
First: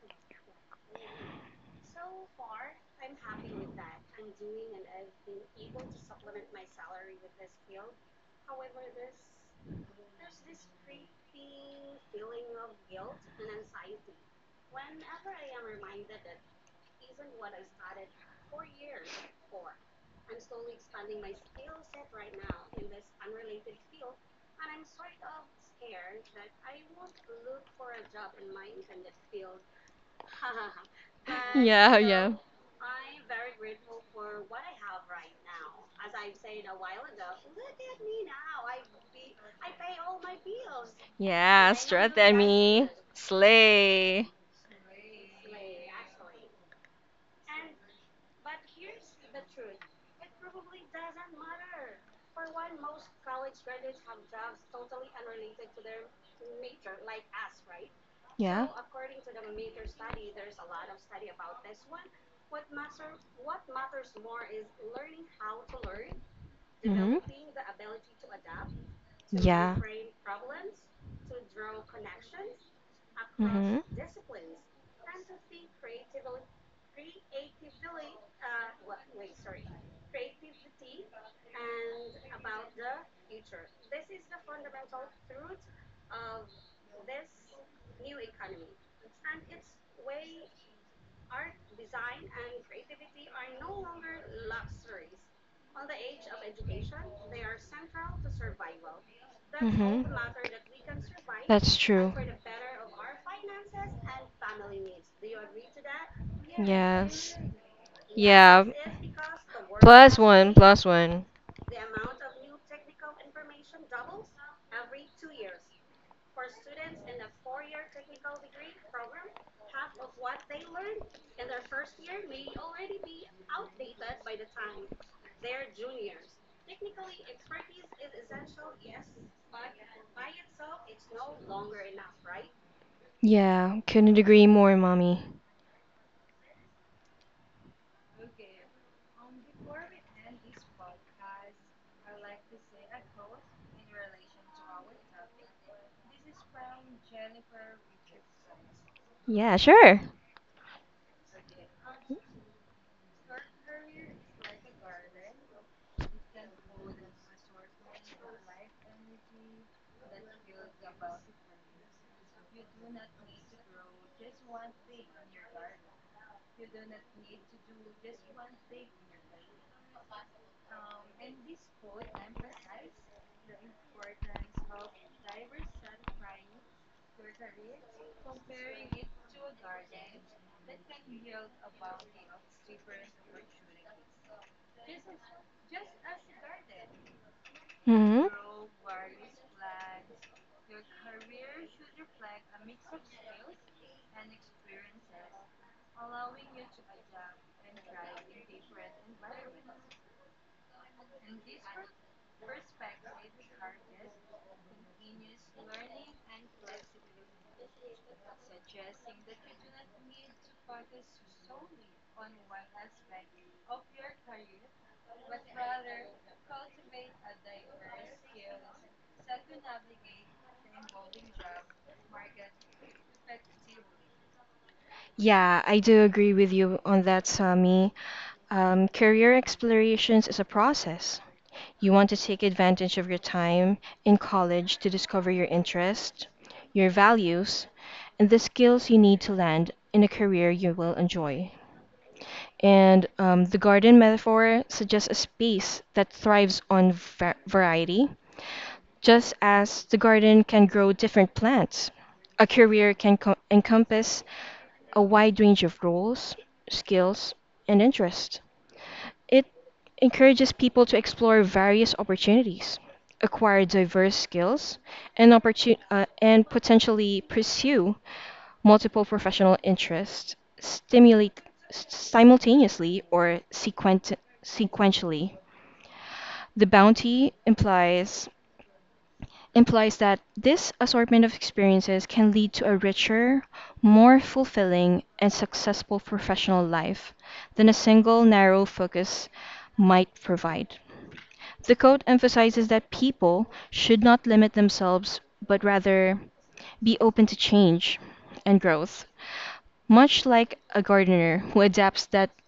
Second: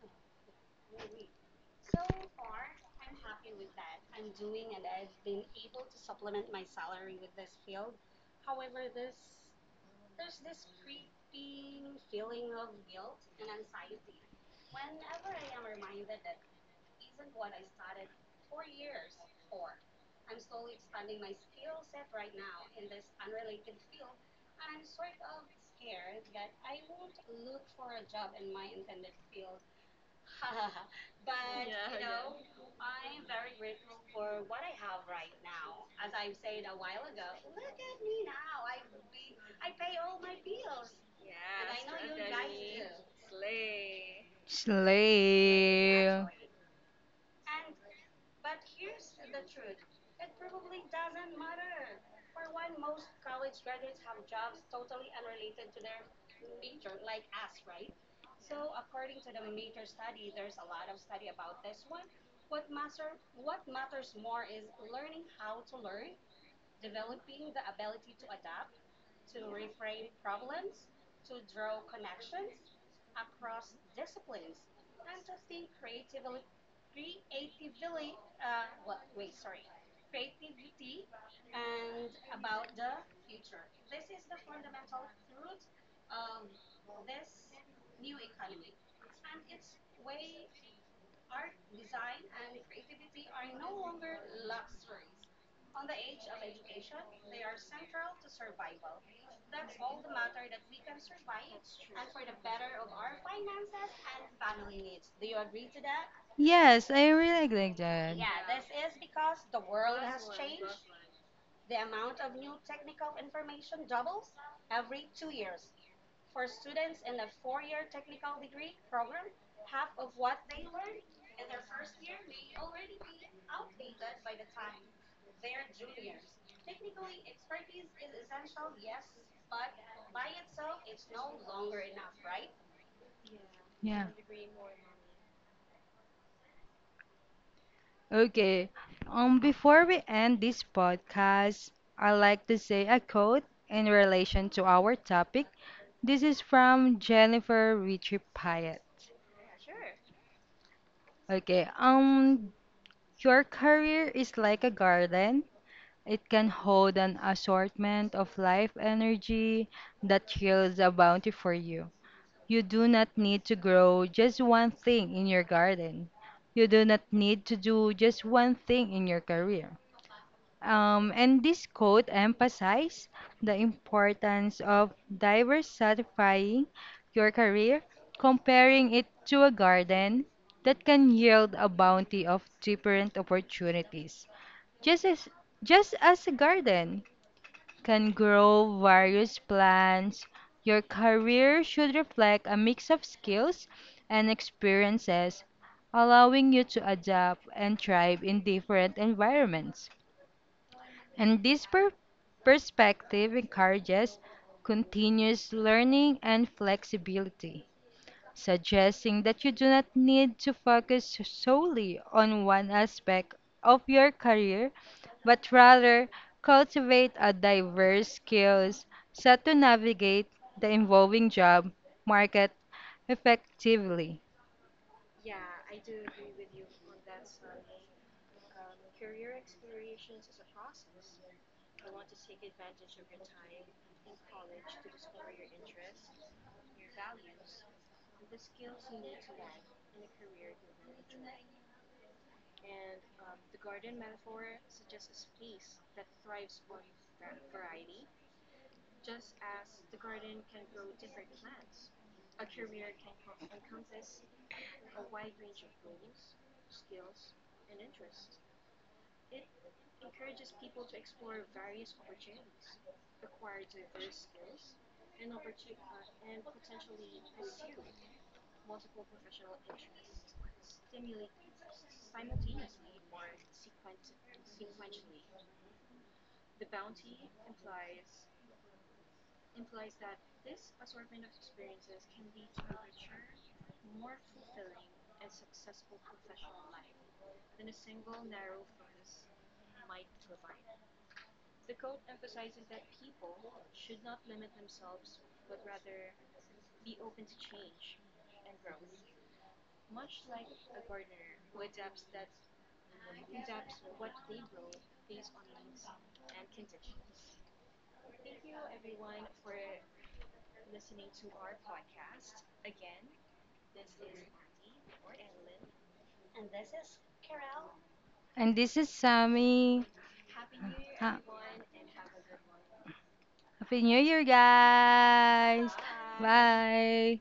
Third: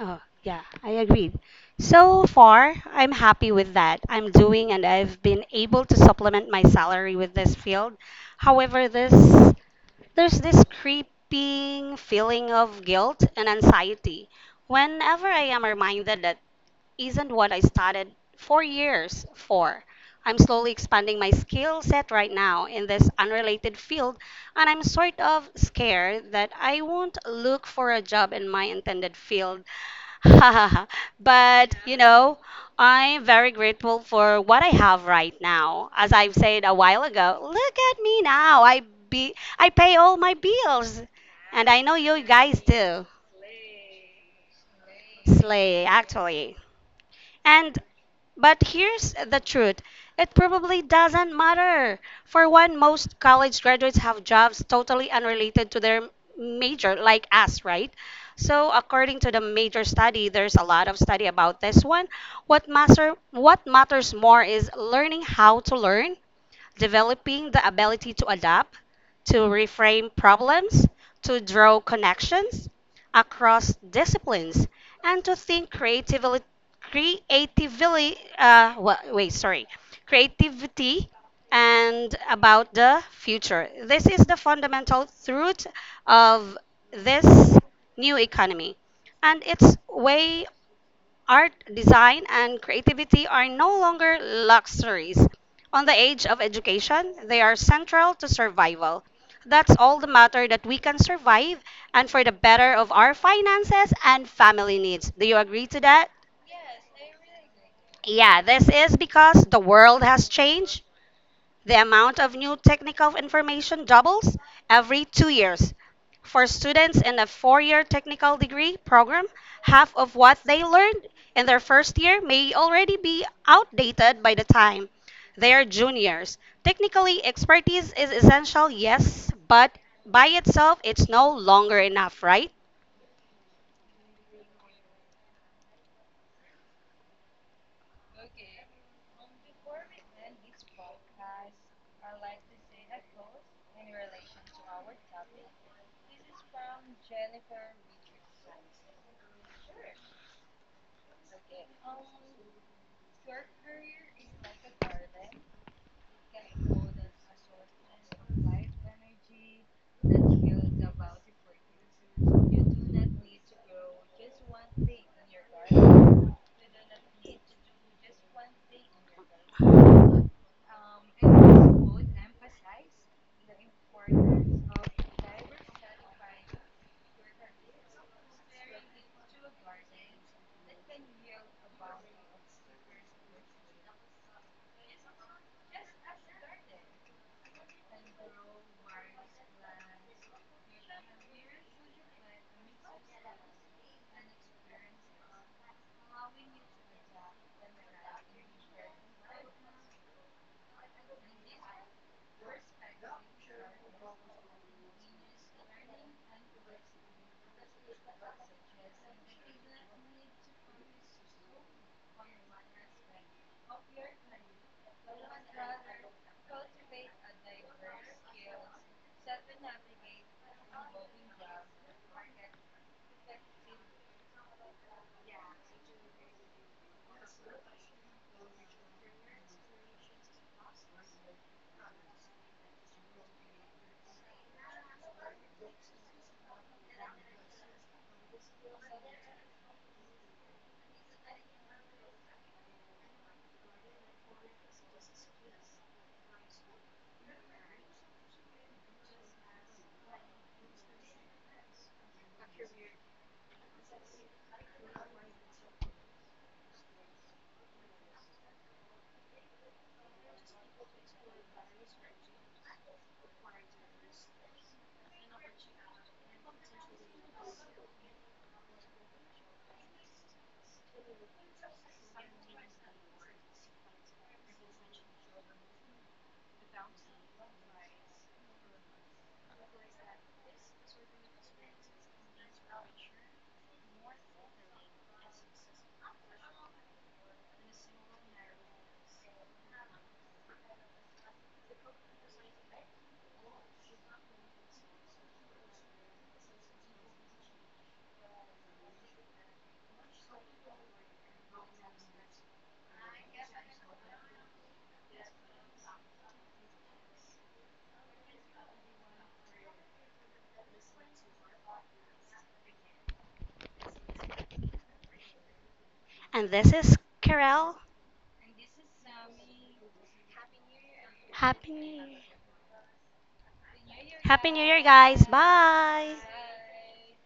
Oh, yeah, I agree. So far, I'm happy with that. I'm doing and I've been able to supplement my salary with this field. However, this there's this creeping feeling of guilt and anxiety whenever I am reminded that isn't what I started 4 years for. I'm slowly expanding my skill set right now in this unrelated field, and I'm sort of scared that I won't look for a job in my intended field. But, you
Yeah, yeah.
know, I'm very grateful for what I have right now. As I've said a while ago, look at me now. I pay all my bills. And
Yeah,
I know you guys
strategy,
do.
slay.
Slay,
Slay.
actually. And but here's the truth. It probably doesn't matter. For one, most college graduates have jobs totally unrelated to their major, like us, right?
Yeah.
So according to the major study, there's a lot of study about this one. What matters more is learning how to learn
Mhm.
developing the ability to adapt, to
Yeah.
reframe problems, to draw connections across
Mhm.
disciplines, and to think creatively, creatively uh, wa- wait, sorry, creativity and about the future. This is the fundamental truth of this new economy. And it's way Art, design, and creativity are no longer luxuries. On the age of education, they are central to survival. That's all
Mhm.
the matter that we can survive
That's
and
true.
for the better of our finances and family needs. Do you agree to that?
Yes, I
Yes.
really like that.
Yeah,
Yeah.
this is because the world
Plus
has
one,
changed
plus one.
the amount of new technical information doubles every 2 years. For students in a 4 year technical degree program, half of what they learned in their first year may already be outdated by the time they are juniors. Technically, expertise is essential, yes, but by itself, it's no longer enough, right?
Yeah,
Yeah.
couldn't agree more, mommy.
Okay. Before we end this podcast, I like to say a quote in relation to our topic. This is from Jennifer Richie Pyatt.
Yeah, sure.
Okay. Your career is like a garden. It can hold an assortment of life energy that yields a bounty for you. You do not need to grow just one thing in your garden. You do not need to do just one thing in your career. And this code emphasized the importance of diversifying your career, comparing it to a garden that can yield a bounty of different opportunities. Just as, just as a garden can
Hmm.
grow various plants, your career should reflect a mix of skills and experiences, allowing you to adapt and thrive in different environments. And this perspective encourages continuous learning and flexibility, suggesting that you do not need to focus solely on one aspect of your career, but rather cultivate a diverse skills set to navigate the evolving job market effectively.
Yeah, I do agree with you on that, Sami. Career explorations is a process. You want to take advantage of your time in college to discover your interests, your values, and the skills you need to land in a career you will enjoy. And the garden metaphor suggests a space that thrives on variety, just as the garden can grow different plants. A career can encompass a wide range of roles, skills, and interests. It encourages people to explore various opportunities, acquire diverse skills, and, and potentially pursue multiple professional interests stimulate simultaneously or sequentially. The bounty implies that this assortment of experiences can lead to a richer, more fulfilling, and successful professional life than a single narrow focus might provide. The code emphasizes that people should not limit themselves, but rather be open to change and growth, much like a gardener who adapts that
And this is Karel.
And this is Sammy. Ha-
Happy New Year.
Happy New Year,
Happy New Year, guys.
guys!
Bye.
Bye!